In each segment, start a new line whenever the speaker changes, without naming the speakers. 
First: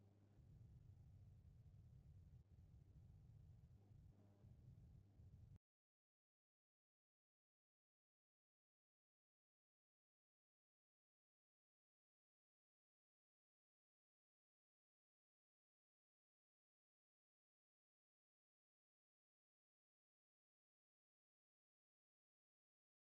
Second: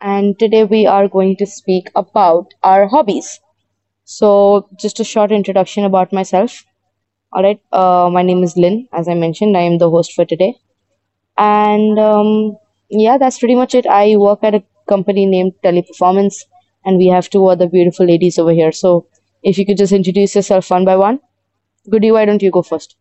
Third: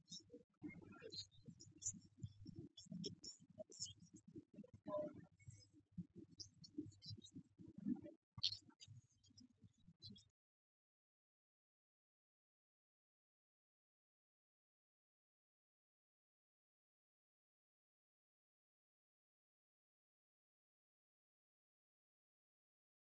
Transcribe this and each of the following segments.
And today we are going to speak about our hobbies. So, just a short introduction about myself. All right, my name is Lynn. As I mentioned, I am the host for today. And yeah, that's pretty much it. I work at a company named Teleperformance, and we have two other beautiful ladies over here. So, if you could just introduce yourself one by one. Goody, why don't you go first?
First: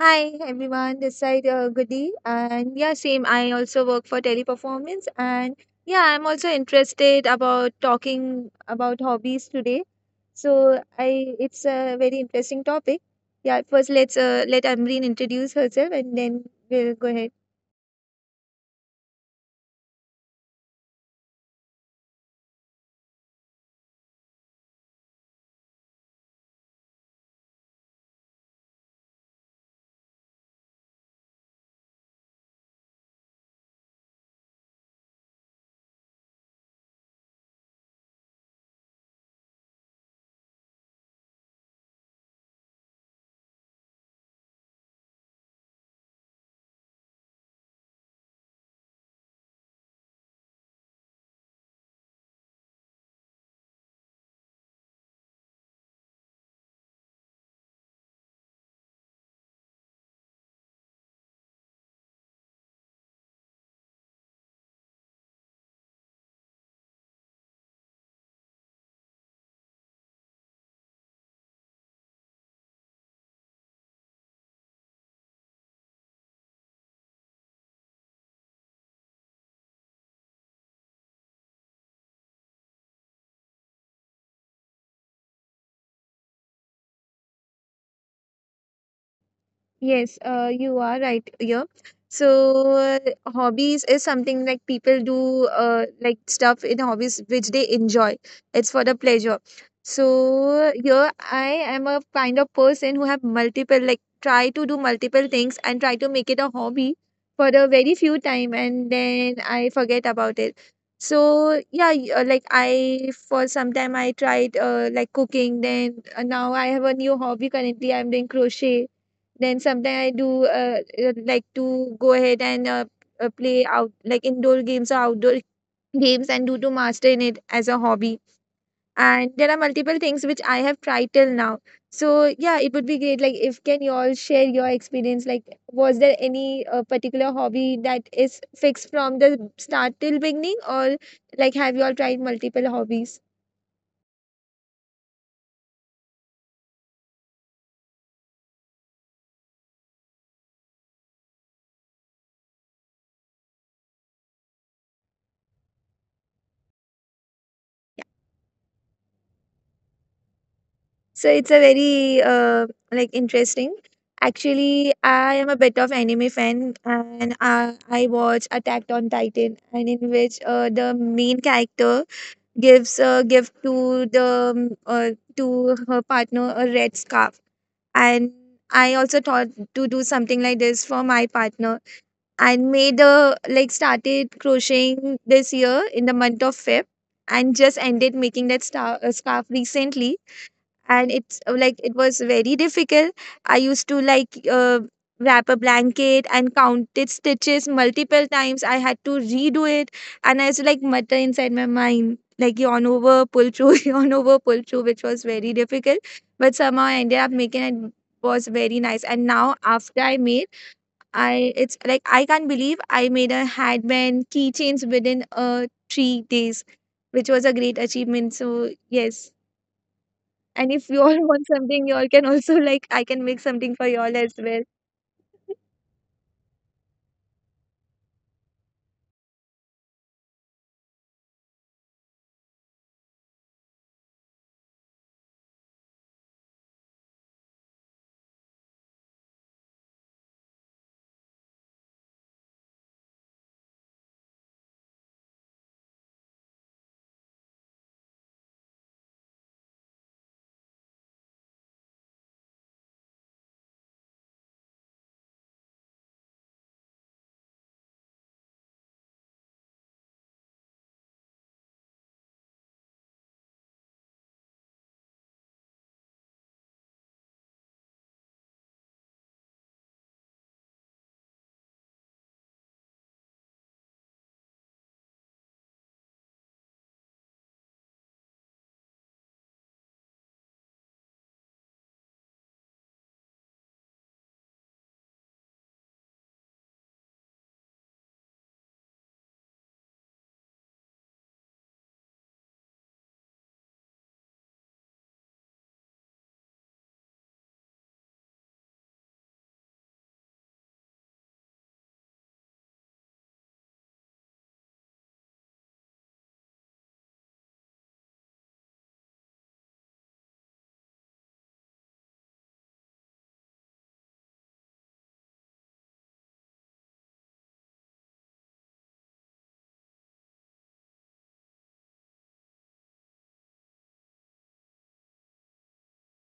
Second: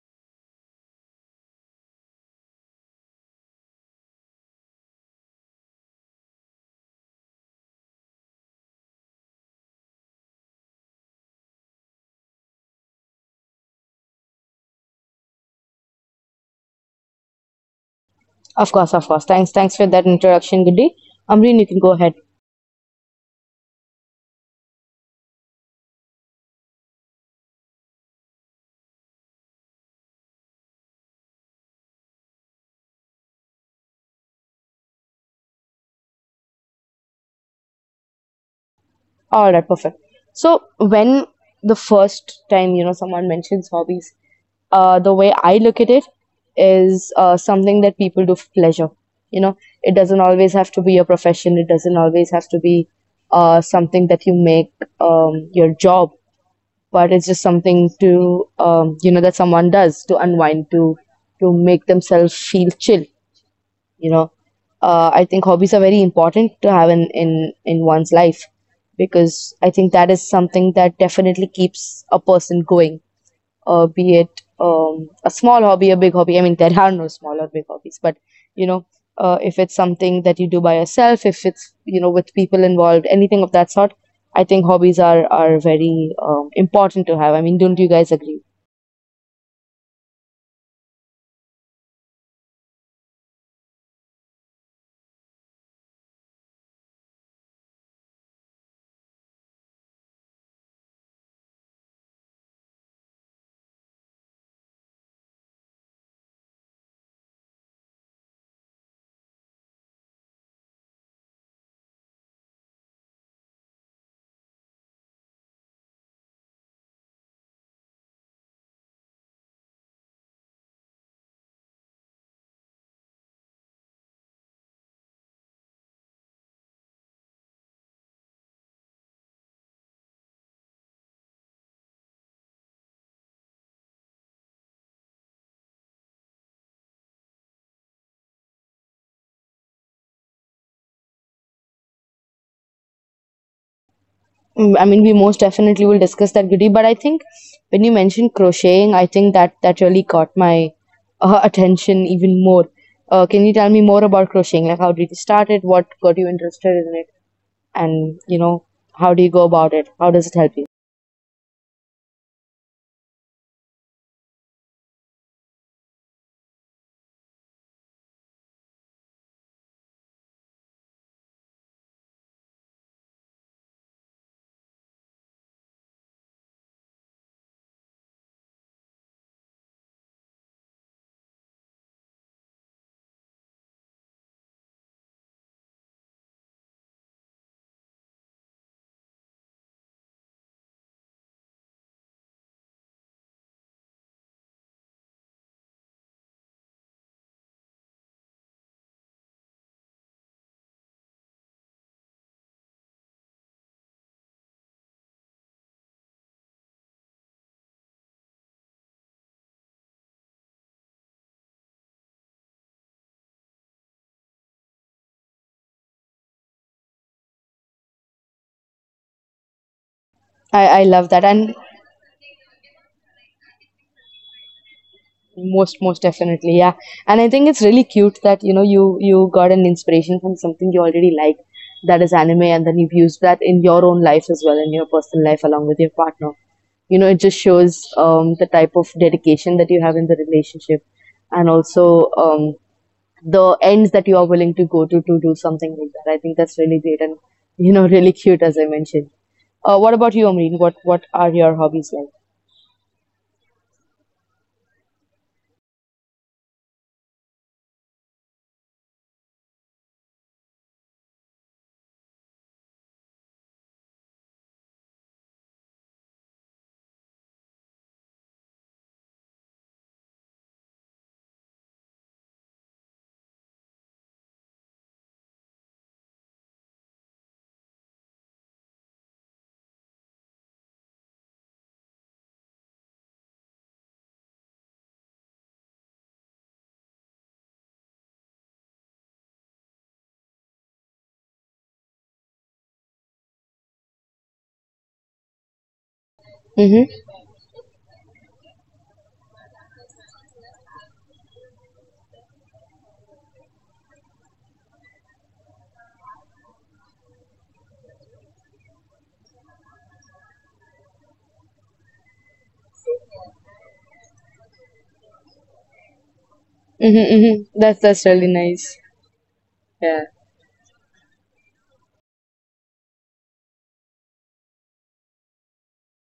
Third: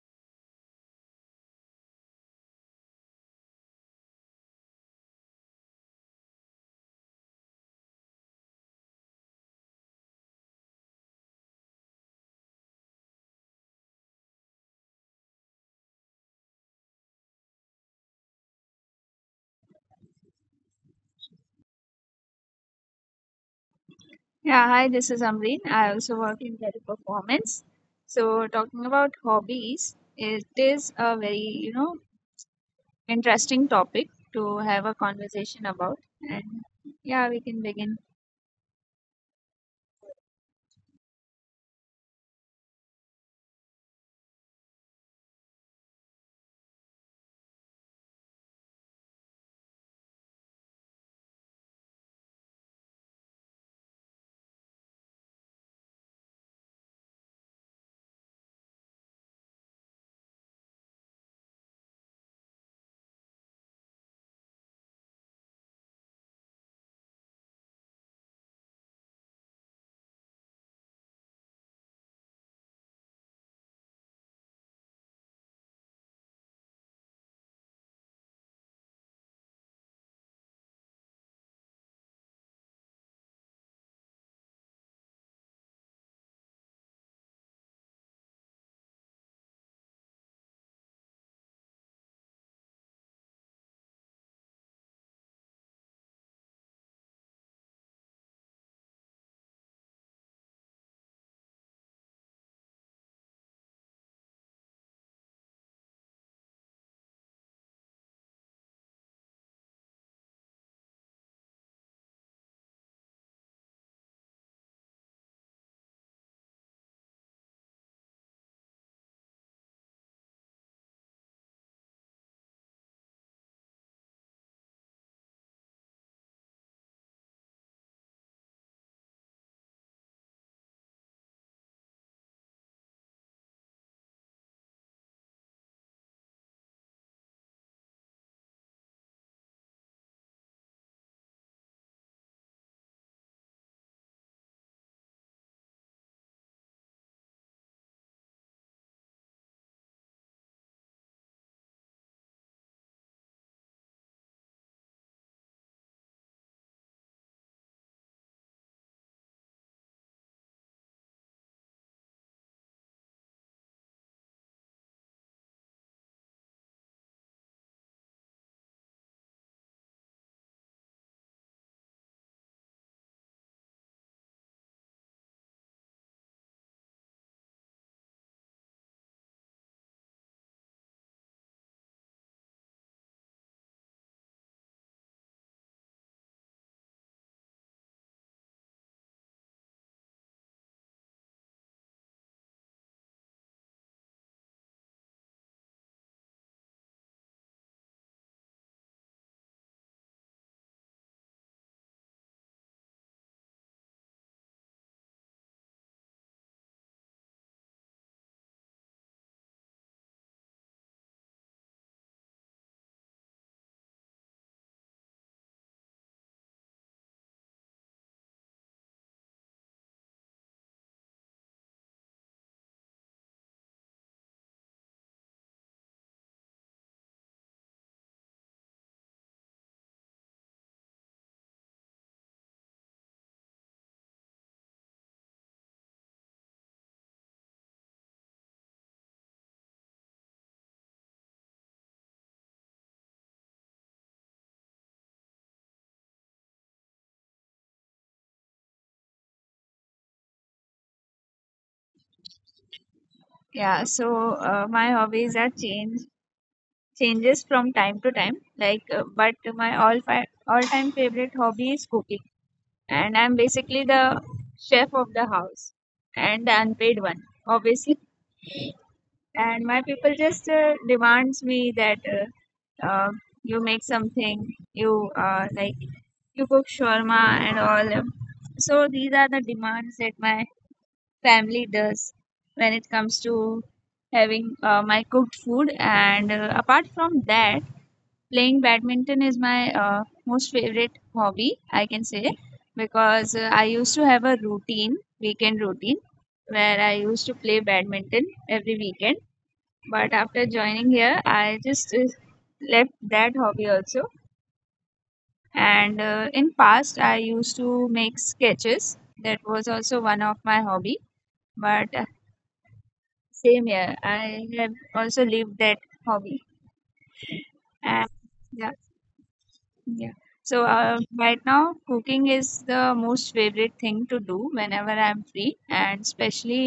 Hi everyone, this side Goody, and yeah, same. I also work for Teleperformance, and yeah, I'm also interested about talking about hobbies today. So I it's a very interesting topic. Yeah, first let's let Amreen introduce herself and then we'll go ahead.
Of course, of course. Thanks for that introduction, Goody. Amreen, you can go ahead.
Yeah, hi, this is Amreen. I also work in teleperformance. So, talking about hobbies, it is a very, you know, interesting topic to have a conversation about. And yeah, we can begin.
All right, perfect. So when the first time, you know, someone mentions hobbies, the way I look at it is something that people do for pleasure. You know, it doesn't always have to be a profession. It doesn't always have to be something that you make your job, but it's just something to, you know, that someone does to unwind, to make themselves feel chill. You know, I think hobbies are very important to have in one's life because I think that is something that definitely keeps a person going. Be it a small hobby, a big hobby. I mean, there are no small or big hobbies, but you know, if it's something that you do by yourself, if it's, you know, with people involved, anything of that sort, I think hobbies are very important to have. I mean, don't you guys agree?
Yes, you are right here. So, hobbies is something like people do like stuff in hobbies which they enjoy. It's for the pleasure. So, here I am a kind of person who have multiple, like, try to do multiple things and try to make it a hobby for a very few time and then I forget about it. So, yeah, like I for some time I tried like cooking. Then now I have a new hobby currently. I'm doing crochet, then sometimes I do like to go ahead and play out like indoor games or outdoor games and do to master in it as a hobby. And there are multiple things which I have tried till now. So yeah, it would be great. Like, if can you all share your experience? Like, was there any particular hobby that is fixed from the start till beginning, or like have you all tried multiple hobbies?
Mm, I mean, we most definitely will discuss that, Goody. But I think when you mentioned crocheting, I think that really caught my attention even more. Can you tell me more about crocheting? Like, how did you start it? What got you interested in it? And you know, how do you go about it? How does it help you?
So it's a very like interesting. Actually, I am a bit of anime fan, and I watch Attack on Titan, and in which the main character gives a gift to the um, uh, to her partner a red scarf, and I also thought to do something like this for my partner, and made a like started crocheting this year in the month of Feb, and just ended making that star, scarf recently, and it's like it was very difficult. I used to wrap a blanket and counted stitches multiple times. I had to redo it, and I was like mutter inside my mind, like yawn over pull through, yawn over pull through, which was very difficult, but somehow I ended up making it. Was very nice, and now after I made, I it's like I can't believe I made a handband keychains within 3 days, which was a great achievement. So yes,
I,
and
I
if you
love
all
that.
want
And
something, you all can also like I can make something for you all as well.
most, most definitely, yeah. And I think it's really cute that you know you got an inspiration from something you already like, that is anime, and then you've used that in your own life as well, in your personal life along with your partner. You know, it just shows the type of dedication that you have in the relationship, and also the ends that you are willing to go to do something like that. I think that's really great and you know really cute as I mentioned. What about you, Amreen? What are your hobbies like?
Yeah, so my hobbies are changes from time to time. But my all time favorite hobby is cooking, and I'm basically the chef of the house and the unpaid one, obviously. And my people just demands me that uh, you make something you like, you cook shawarma and all. So these are the demands that my family does when it comes to having my cooked food. And apart from that, playing badminton is my most favorite hobby I can say, because I used to have a routine weekend routine where I used to
Mm-hmm.
play badminton every weekend. But after joining here, I just left that hobby also. And in past, I used to make sketches. That was also one of my hobby. But same here, I have also lived that hobby.
Mm-hmm,
And
mm-hmm. That's
yeah,
really nice.
yeah. So right now cooking is the most favorite thing to do whenever I'm free, and especially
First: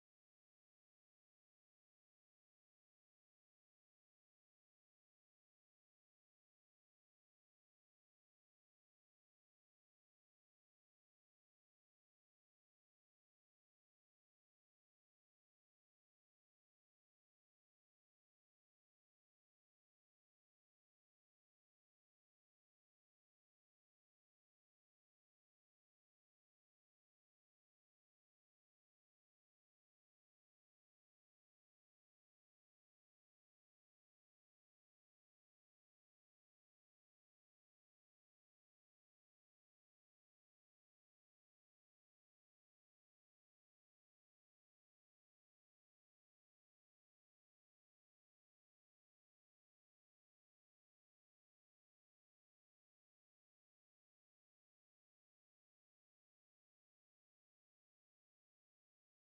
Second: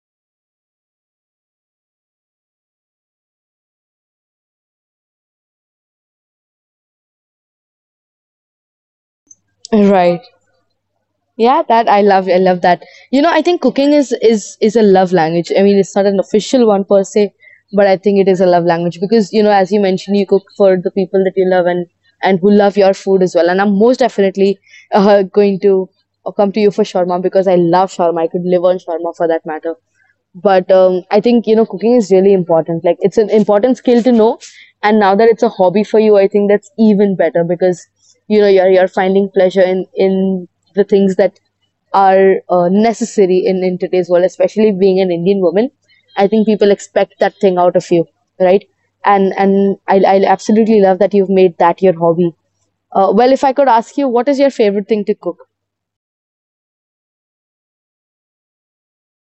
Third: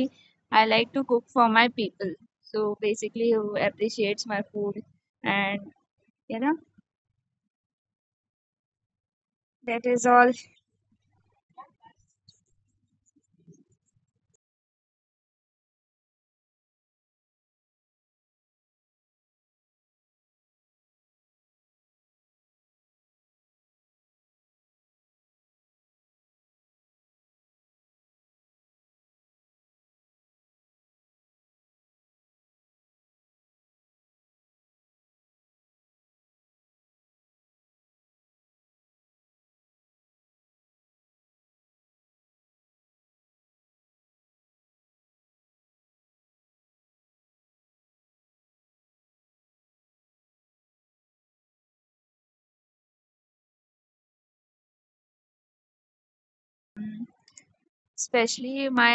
I like to cook for my people, so basically who appreciates my food. And you know, that is
Right.
all.
Yeah, that I love. I love that. You know, I think cooking is a love language. I mean, it's not an official one per se, but I think it is a love language because, you know, as you mentioned, you cook for the people that you love and who love your food as well. And I'm most definitely going to come to you for shawarma because I love shawarma. I could live on shawarma for that matter, but I think, you know, cooking is really important. Like, it's an important skill to know, and now that it's a hobby for you, I think that's even better because you know you're finding pleasure in the things that are necessary in today's world, especially being an Indian woman. I think people expect that thing out of you, right? And I absolutely love that you've made that your hobby. Uh, well, if I could ask you, what is your favorite thing to cook?
Especially my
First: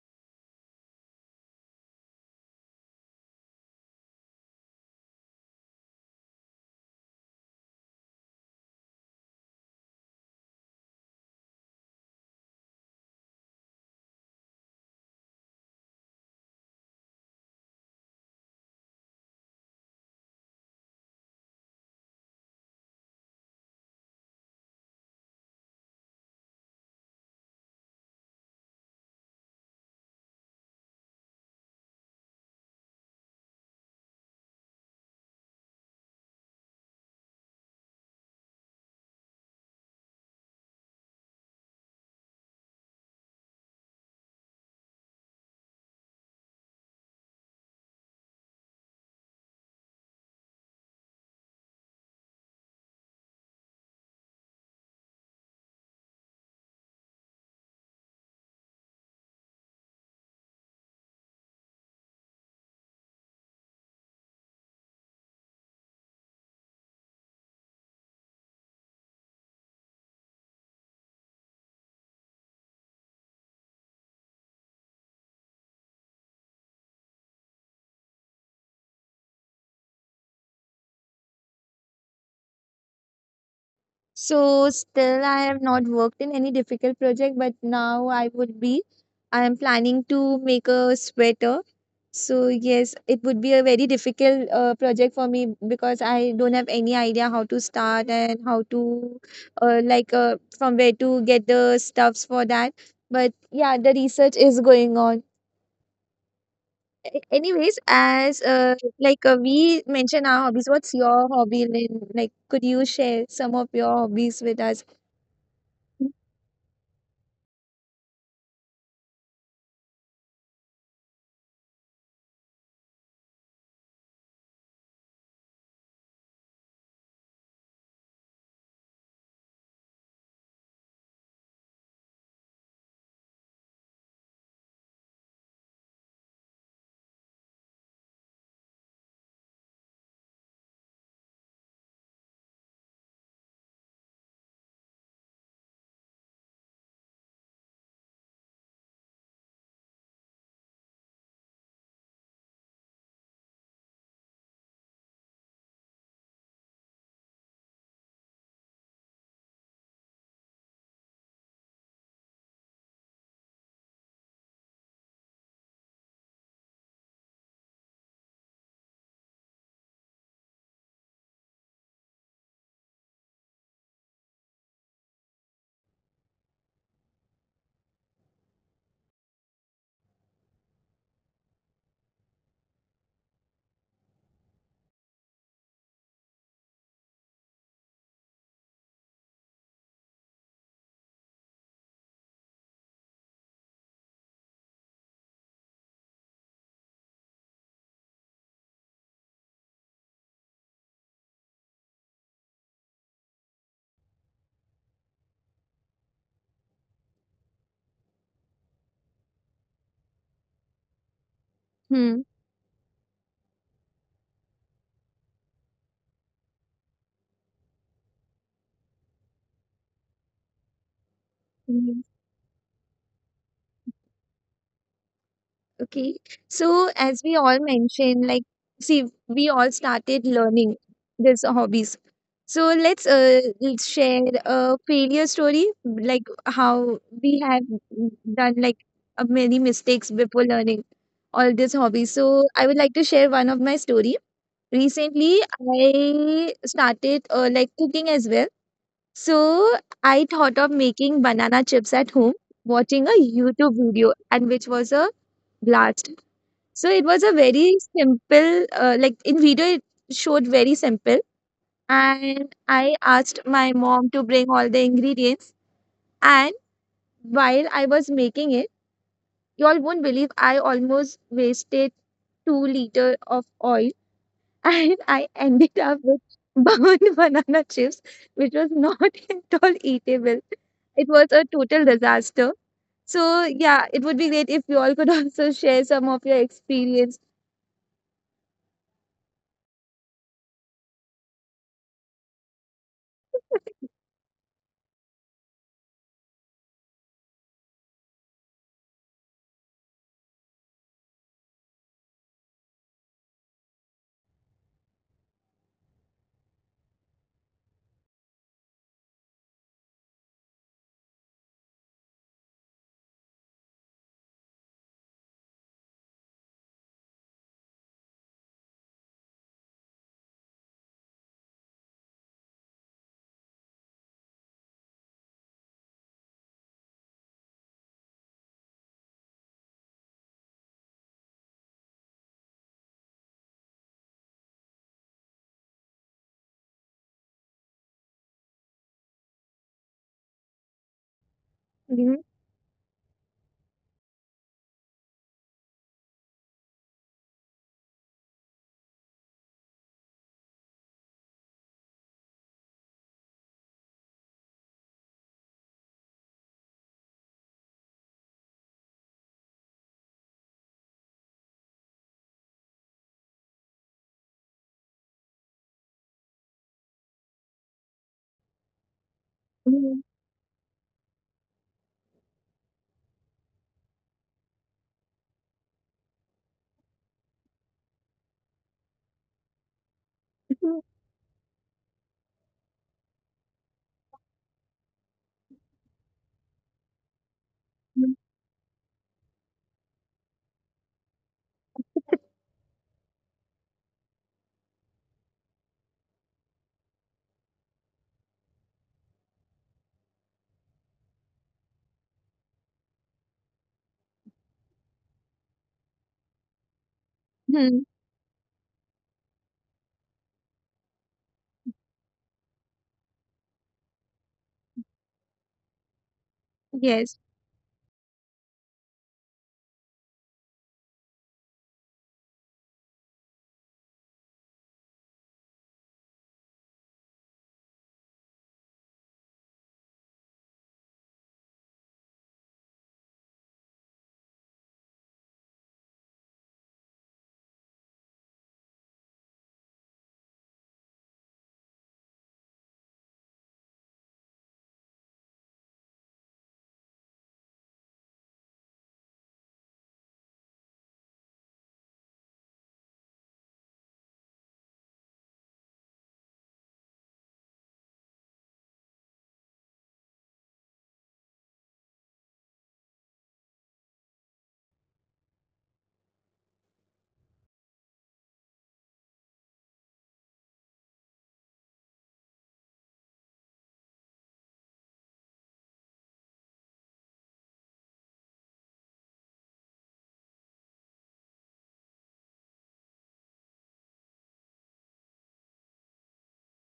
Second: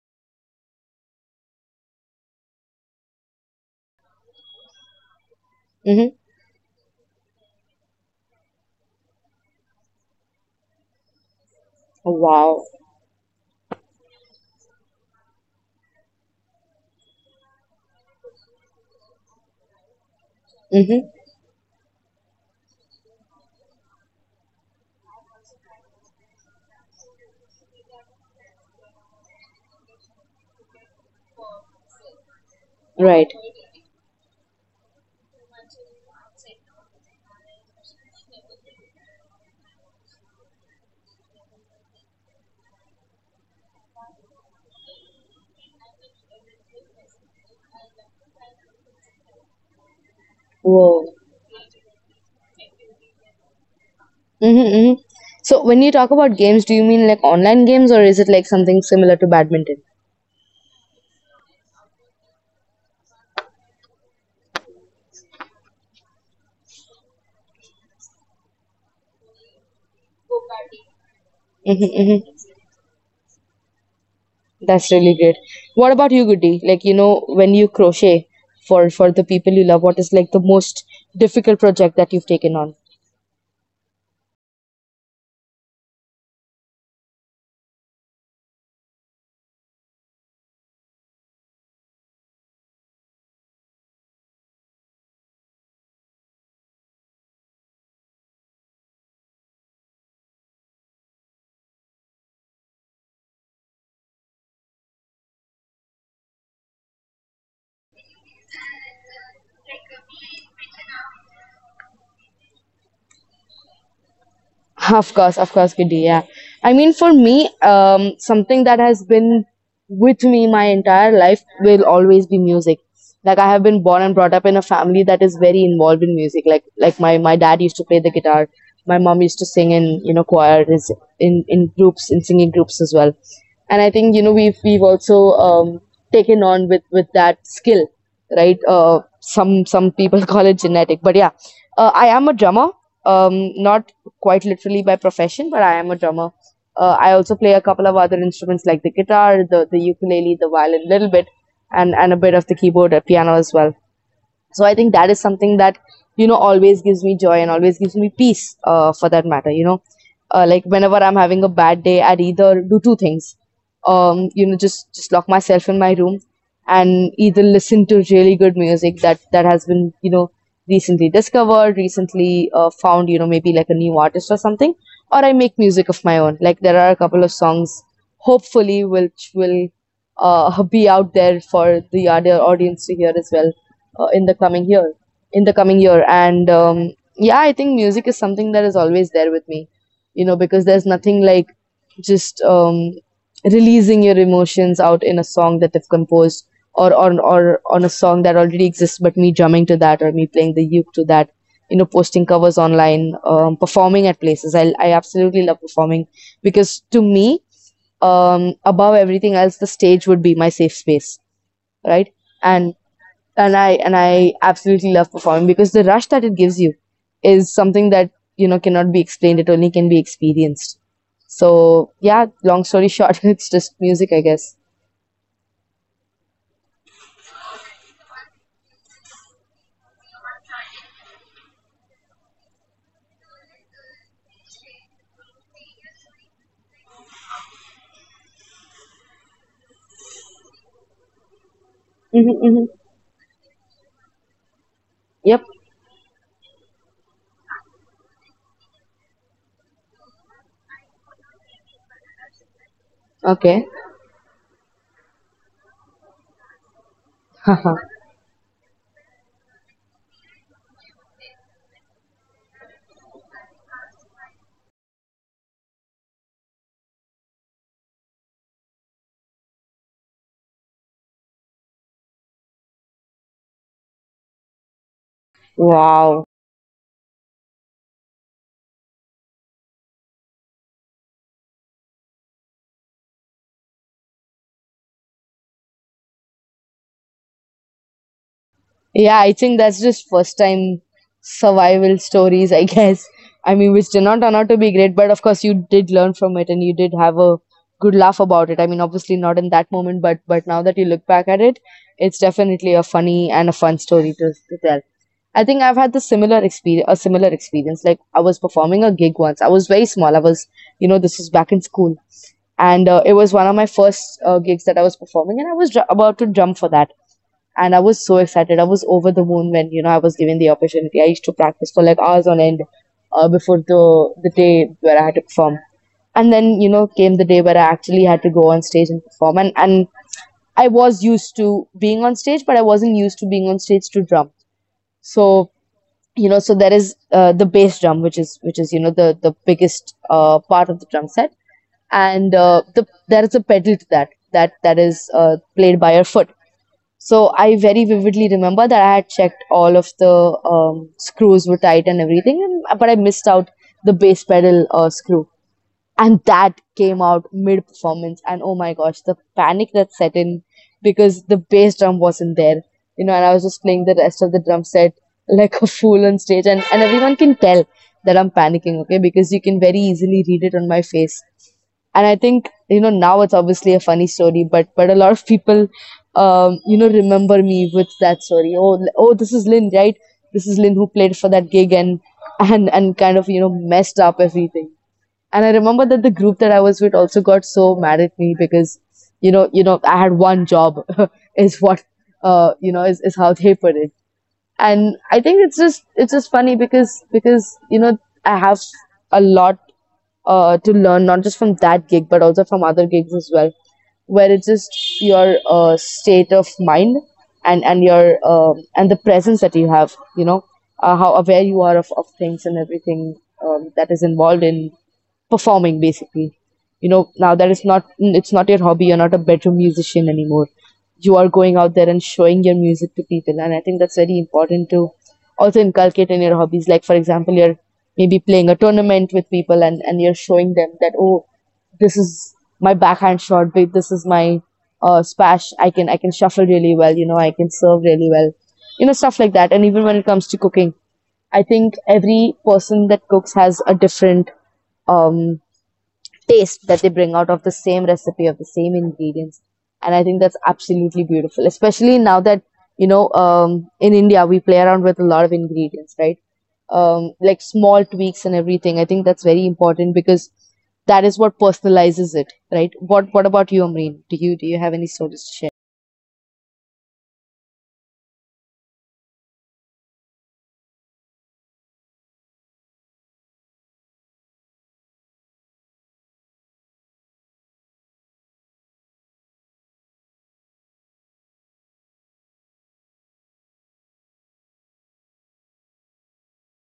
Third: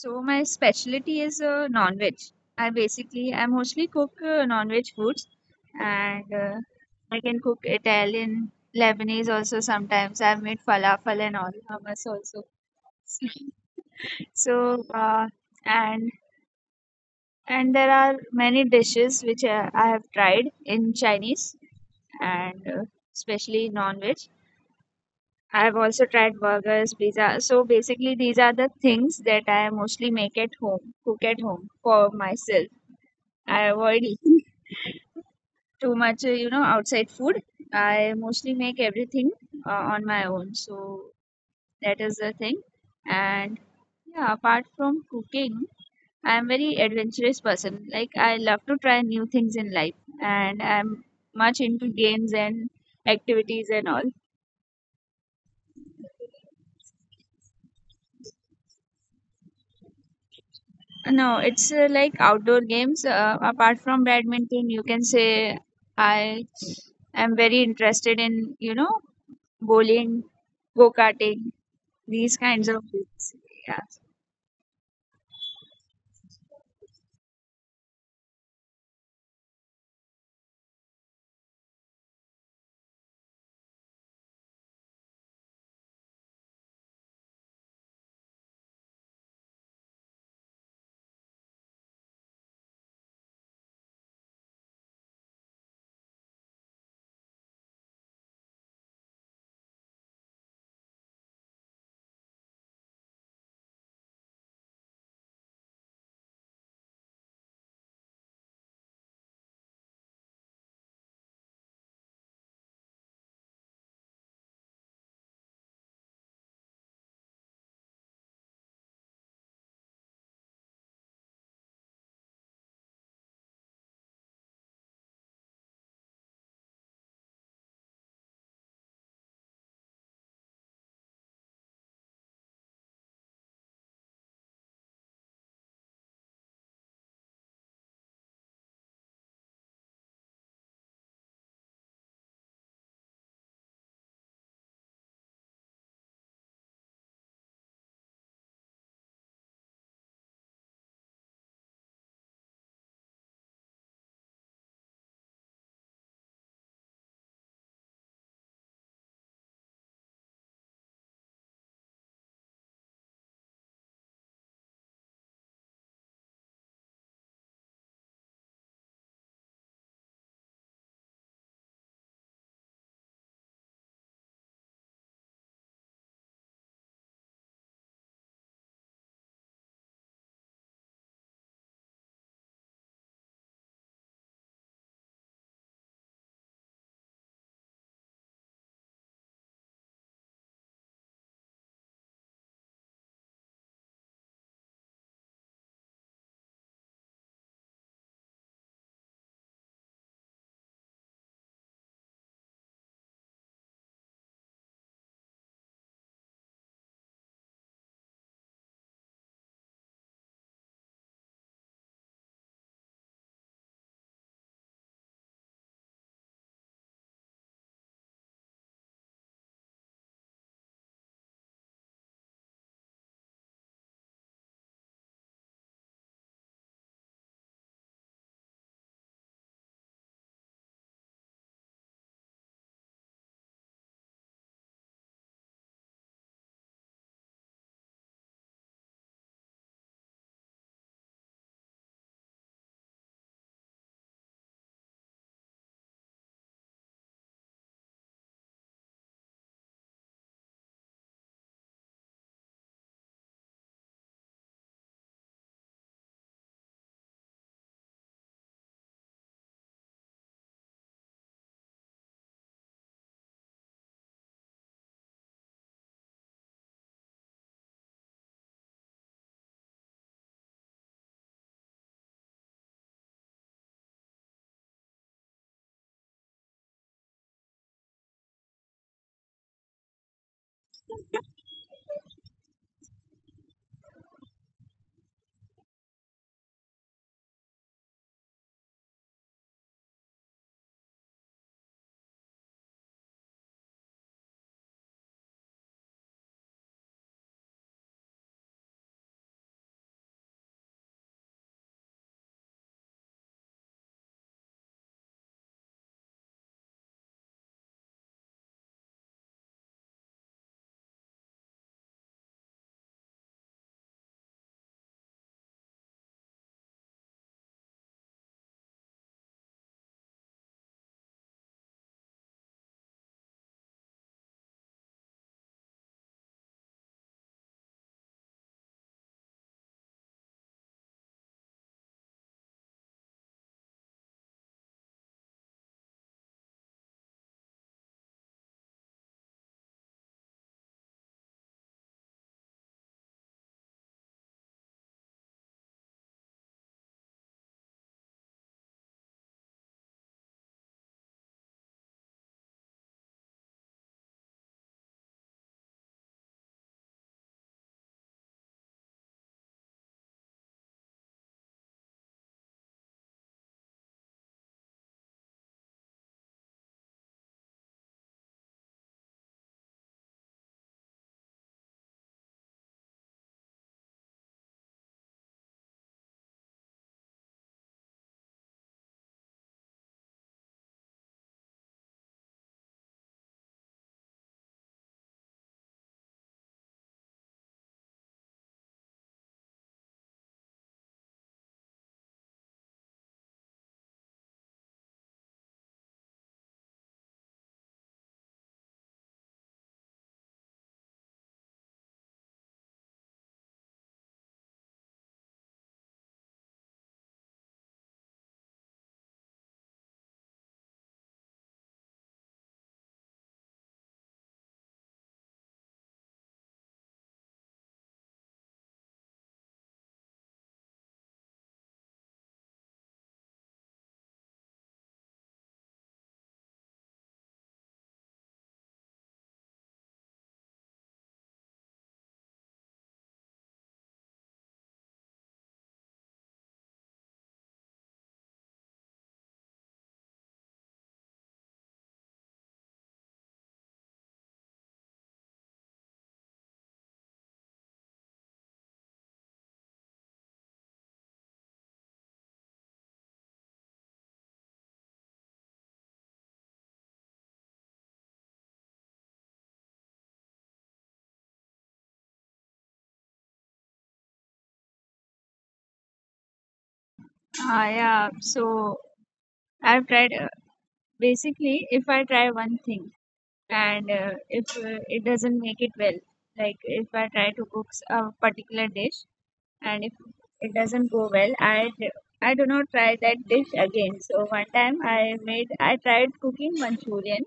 So my specialty is non-veg. I mostly cook non-veg foods. And
Mm-hmm.
I can cook Italian, Lebanese also sometimes. I've made falafel and all, hummus also.
Wow.
So and and there are many dishes which I have tried in Chinese, and especially non-veg. I have also tried burgers, pizza. So basically these are the things that I mostly make at home, cook at home for myself. I
Right.
avoid eating too much, you know, outside food. I mostly make everything on my own. So that is the thing. And yeah, apart from cooking, I am very adventurous person. Like, I love to try new things in life, and I'm
Whoa.
much into games and activities and all.
Mm-hmm, mm-hmm. So when you talk about games, do you mean like online games, or is it like something similar to badminton?
No, it's like outdoor games. Apart from badminton, you can say I am very interested in, you know, bowling, go karting,
Mm-hmm,
these kinds
mm-hmm.
of things. Yeah.
That's really great. What about you, Goody? Like, you know, when you crochet for the people you love, what is like the most difficult project that you've taken on?
So still I have not worked in any difficult project, but now I would be I am planning to make a sweater. So yes, it would be a very difficult project for me because I don't have any idea how to start and how to from where to get the stuffs for that. But yeah, the research is going on. Anyways, as like we mentioned our hobbies, what's your hobby, Lynn? Like, could you share some of your hobbies with us?
Of course, Kiddy. Yeah. I mean, for me, something that has been with me my entire life will always be music. Like, I have been born and brought up in a family that is very involved in music. Like my dad used to play the guitar, my mom used to sing in, you know, choirs, in groups, in singing groups as well. And I think, you know, we've also um, taken on with that skill, right? Some people call it genetic, but yeah, I am a drummer. Not quite literally by profession, but I am a drummer. I also play a couple of other instruments like the guitar, the ukulele, the violin, a little bit, and a bit of the keyboard, piano as well. So I think that is something that you know always gives me joy and always gives me peace, for that matter, you know. Like, whenever I'm having a bad day, I'd either do two things. You know, just lock myself in my room and either listen to really good music that that has been, you know, recently discovered, recently found, you know, maybe like a new artist or something, or I make music of my own. Like, there are a couple of songs hopefully which will be out there for the other audience to hear as well, in the coming year in the coming year and yeah, I think music is something that is always there with me, you know, because there's nothing like just releasing your emotions out in a song that they've composed or on a song that already exists, but me drumming to that or me playing the uke to that, you know, posting covers online, performing at places. I absolutely love performing because to me, above everything else, the stage would be my safe space, right?
Hmm.
And and I absolutely love performing because the rush that it gives you is something that you know cannot be explained. It only can be experienced. So
Hmm.
yeah, long story short, it's just music, I guess.
Okay, so as we all mentioned, like, see, we all started learning these hobbies, so let's share a failure story, like how we have done like many mistakes before learning all these hobbies. So
Hmm.
I would like to share one of my story.
Yep.
Recently, I started like cooking as well. So I thought of making banana chips at home, watching a
Okay.
YouTube video, and which was a blast. So it was a very simple, like in video it showed very simple. And I asked my mom to bring all the ingredients. And while I was making it, y'all won't believe I almost wasted 2 liter of oil and I ended up
Wow.
with burned banana chips, which was not at all eatable. It was a total disaster. So yeah, it would be great if you all could also share some of your experience.
Yeah, I think that's just first time survival stories, I guess. I mean, which did not turn out to be great, but of course you did learn from it and you did have a good laugh about it. I mean, obviously not in that moment, but now that you look back at it, it's definitely a funny and a fun story to tell. I think I've had the similar experience, a similar experience. Like, I was performing a gig once. I was very small. I was, you know, this was back in school, and it was one of my first gigs that I was performing, and I was about to drum for that, and I was so excited. I was over the moon when you know I was given the opportunity. I used to practice for like hours on end before the day where I had to perform, and then you know came the day where I actually had to go on stage and perform. And I was used to being on stage, but I wasn't used to being on stage to drum. So you know, so there is the bass drum, which is you know the biggest part of the drum set,
Mhm.
and there is a pedal to that that that is played by your foot. So I very vividly remember that I had checked all of the screws were tight and everything, and, but I missed out the bass pedal screw, and that came out mid-performance. And oh my gosh, the panic that set in because the bass drum wasn't there, and I was just playing the rest of the drum set like a fool on stage, and everyone can tell that I'm panicking, okay, because you can very
Mhm.
easily read it on my face. And I think now it's obviously a funny story, but a lot of people remember me with that story. Oh, this is Lynn, right? This is Lynn who played for that gig. And and kind of messed up everything. And I remember that the group that I was with also got so mad at
Mhm.
me because I had one job, is what, is how they put it. And I think it's just funny because I have a lot to learn, not just from that gig, but also from other gigs as well, where it's just your state of mind, and
Mhm.
your and the presence that you have, how aware you are of things and everything that is involved in performing, basically. You know
Yes,
now that it's not your hobby, you're not a bedroom musician anymore. You are going out there and showing your music to people, and I think that's very important to also inculcate in your hobbies. Like, for example, you're maybe playing a tournament with people, and you're showing them that, oh, this is my backhand shot, but this is my smash. I can shuffle really well, I can serve really well, stuff like that. And even when it comes to cooking, I think every person that cooks has a different um, taste that they bring out of the same recipe, of the same ingredients. And I think that's absolutely beautiful, especially now that in India we play around with a lot of ingredients, right? Like, small tweaks and everything, I think that's very important, because that is what personalizes it, right? What about you, Amreen? Do you have any stories to share?
Yeah. So I've tried, basically, if I try one thing and if it doesn't make it well, like if I try to cook a particular dish and if it doesn't go well, I do not try that dish again. So one time I tried cooking Manchurian.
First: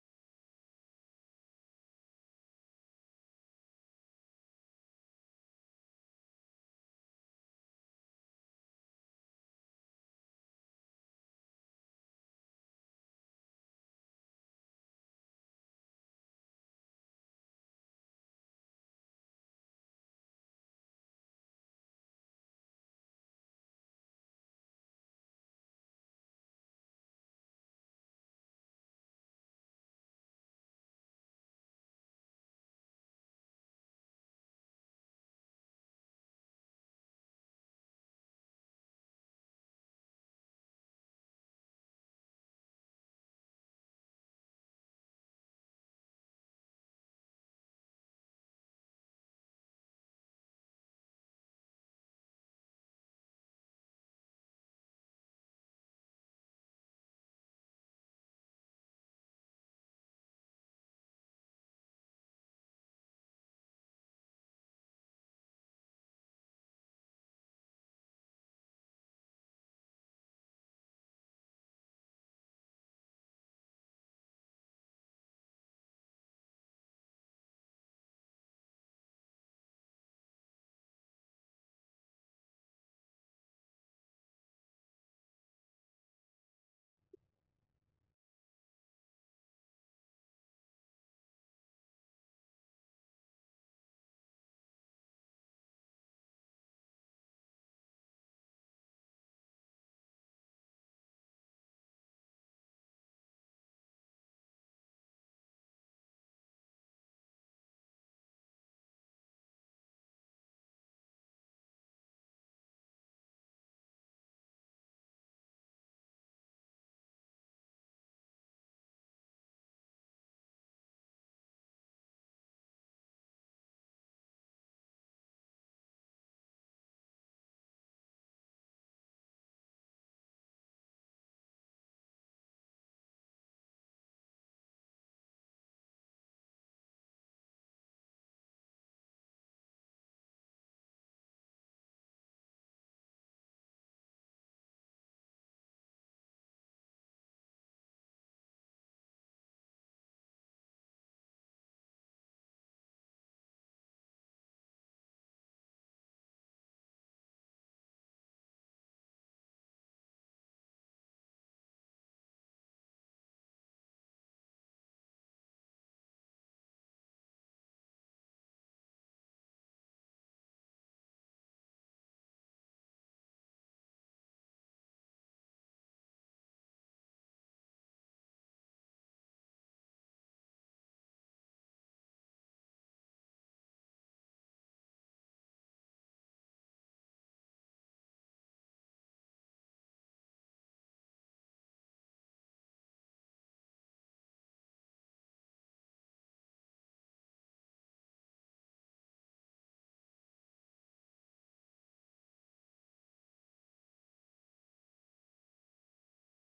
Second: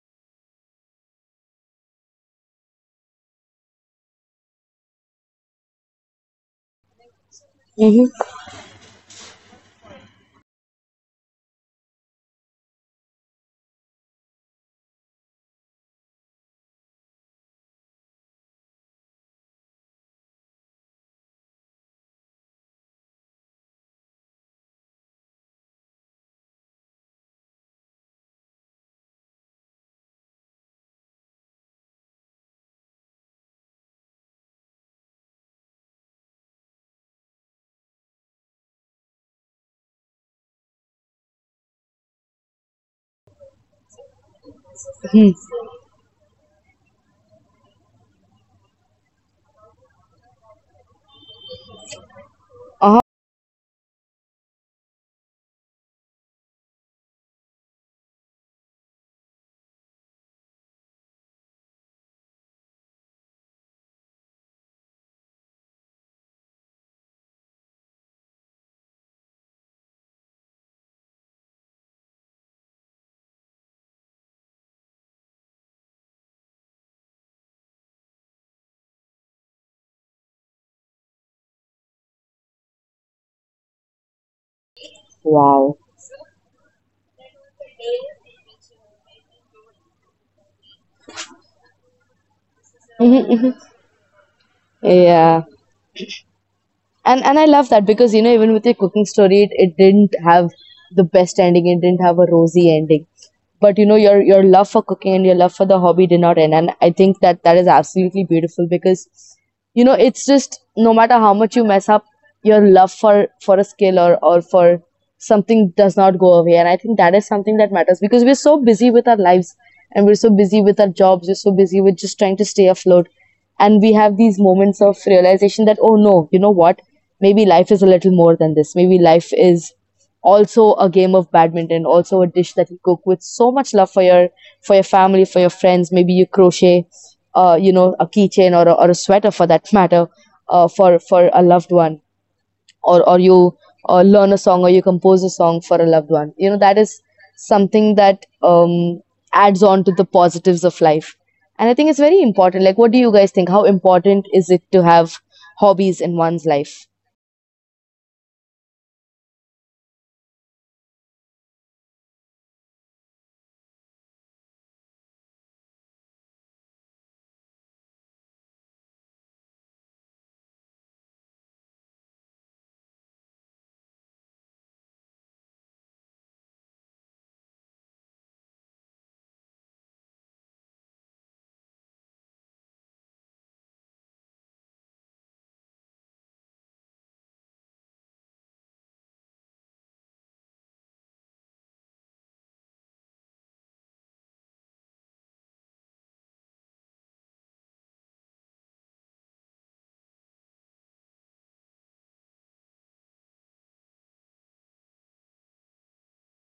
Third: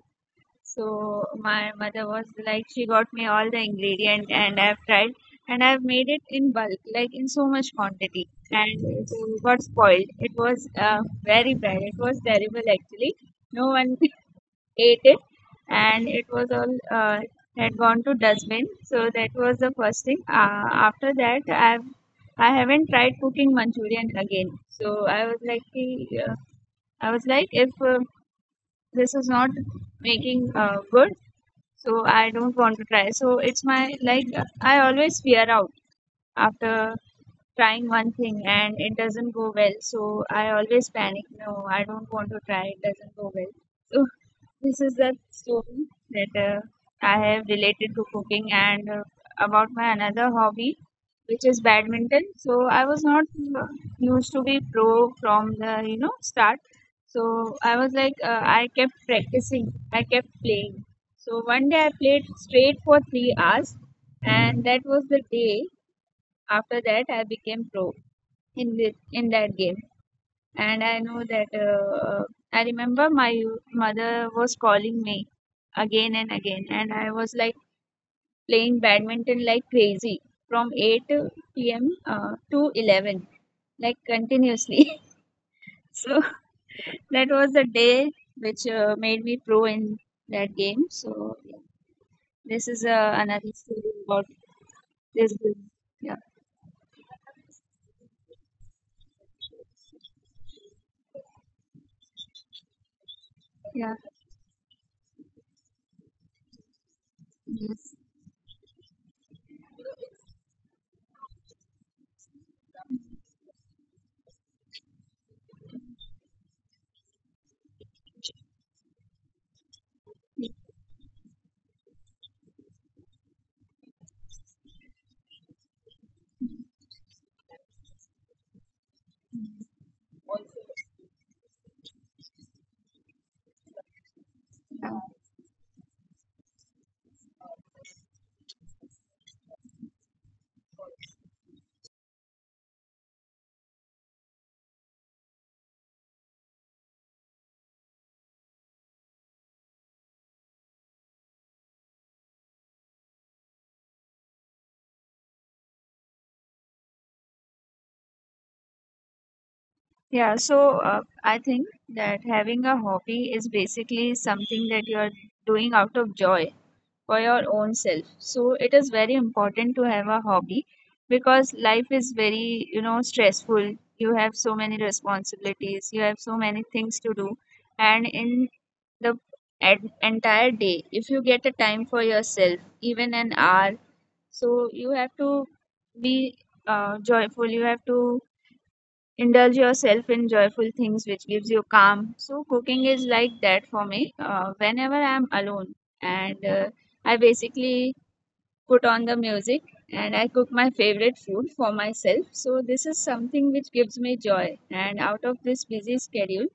So my mother was like, she got me all the ingredient, and I've tried, and I've made it in bulk, like in so much
Mm-hmm.
quantity. And it got spoiled. It was very bad. It was terrible actually. No one ate it, and it was all had gone to dustbin. So that was the first thing. After that, I haven't tried cooking Manchurian again. So I was like, "Hey, I was like, if this is not making good, so I don't want to try." So it's my like, I always fear out after trying one thing and it doesn't go well. So I always panic. No, I don't want to try. It doesn't go well. So this is the
Hmm.
story that I have related to cooking. And about my another hobby, which is badminton. So I was
Uh-huh.
not uh, used to be pro from the, you know, start. So I was like, I kept practicing, I kept playing. So one day I played straight for 3 hours, and that was the day after that I became pro in that game. And I know that I remember my mother was calling me again and again, and I was like playing badminton like crazy from 8 p.m. To 11, like continuously.
Wow.
So that was the day which made me pro in that game. So yeah, this is another story about this
Yeah,
game. Yeah,
and I love that because, you know, even with your cooking story, it didn't have the best ending. It didn't have a rosy ending. But you
yeah,
know your love for cooking and your love for the hobby did not end, and I think that that is
yes.
absolutely beautiful because, it's just, no matter how much you mess up, your love for a skill or for something does not go away. And I think that is something that matters, because we're so busy with our lives, and we're so busy with our jobs, we're so busy with just trying to stay afloat, and we have these moments of realization that, oh no, you know what, maybe life is a little more than this. Maybe life is also a game of badminton, also a dish that you cook with so much love for
Yeah.
your family, for your friends. Maybe you crochet, you know, a keychain or a sweater for that matter, for a loved one, or you learn a song, or you compose a song for a loved one. You know that is something that adds on to the positives of life, and I think it's very important. Like, what do you guys think? How important is it to have hobbies in one's life?
Yeah, so I think that having a hobby is basically something that you're doing out of joy for your own self. So it is very important to have a hobby, because life is very, you know, stressful. You have so many responsibilities, you have so many things to do, and in the entire day, if you get a time for yourself, even an hour, so you have to be joyful. You have to indulge yourself in joyful things which gives you calm. So cooking is like that for me. Whenever I am alone, and I basically put on the music and I cook my favorite food for myself, so this is something which gives me joy. And out of this busy schedule,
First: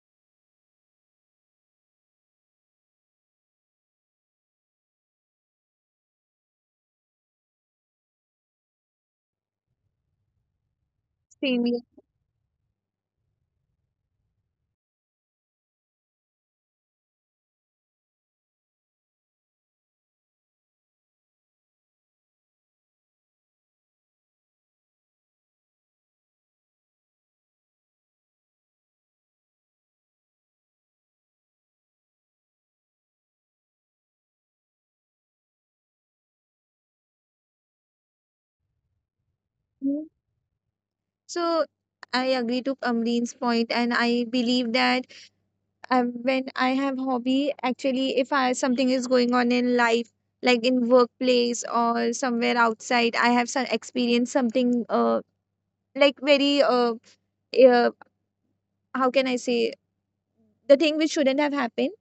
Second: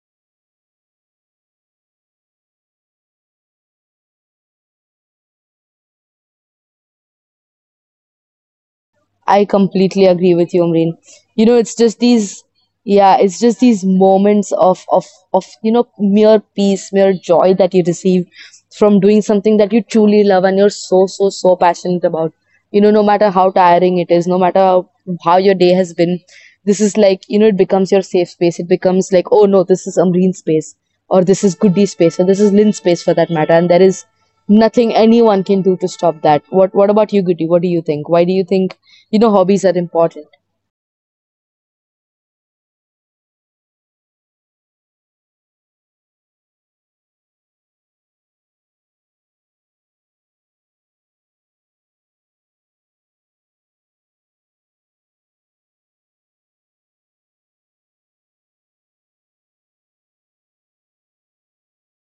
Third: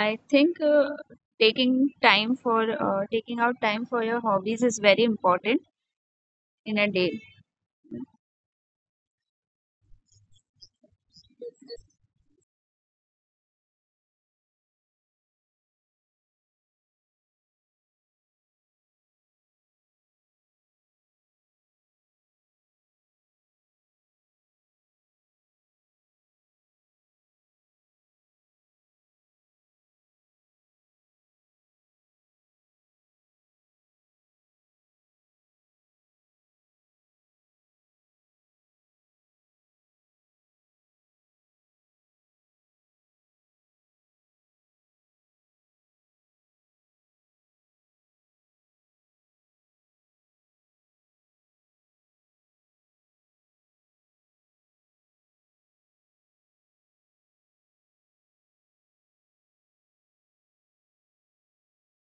I think taking time for taking out time for your hobbies is very important in a day.
I completely agree with you, Omreen. You know,
same.
it's
Here.
just these, yeah, it's just these moments of you know mere peace, mere joy that you receive from doing something that you truly love and you're so so passionate about. You know, no matter how tiring it is, no matter how your day has been, this is, like, you know, it becomes your safe space. It becomes like, oh no, this is Amreen's space, or this is Goody space, or this is Lynn's space for that matter, and there is nothing anyone can do to stop that. What about you, Goody? What do you think? Why do you think hobbies are
Mhm.
important?
So I agree to Amreen's point, and I believe that when I have hobby, actually, if I something is going on in life, like in workplace or somewhere outside, I have some experience something like very uh how can I say, the thing which shouldn't have happened,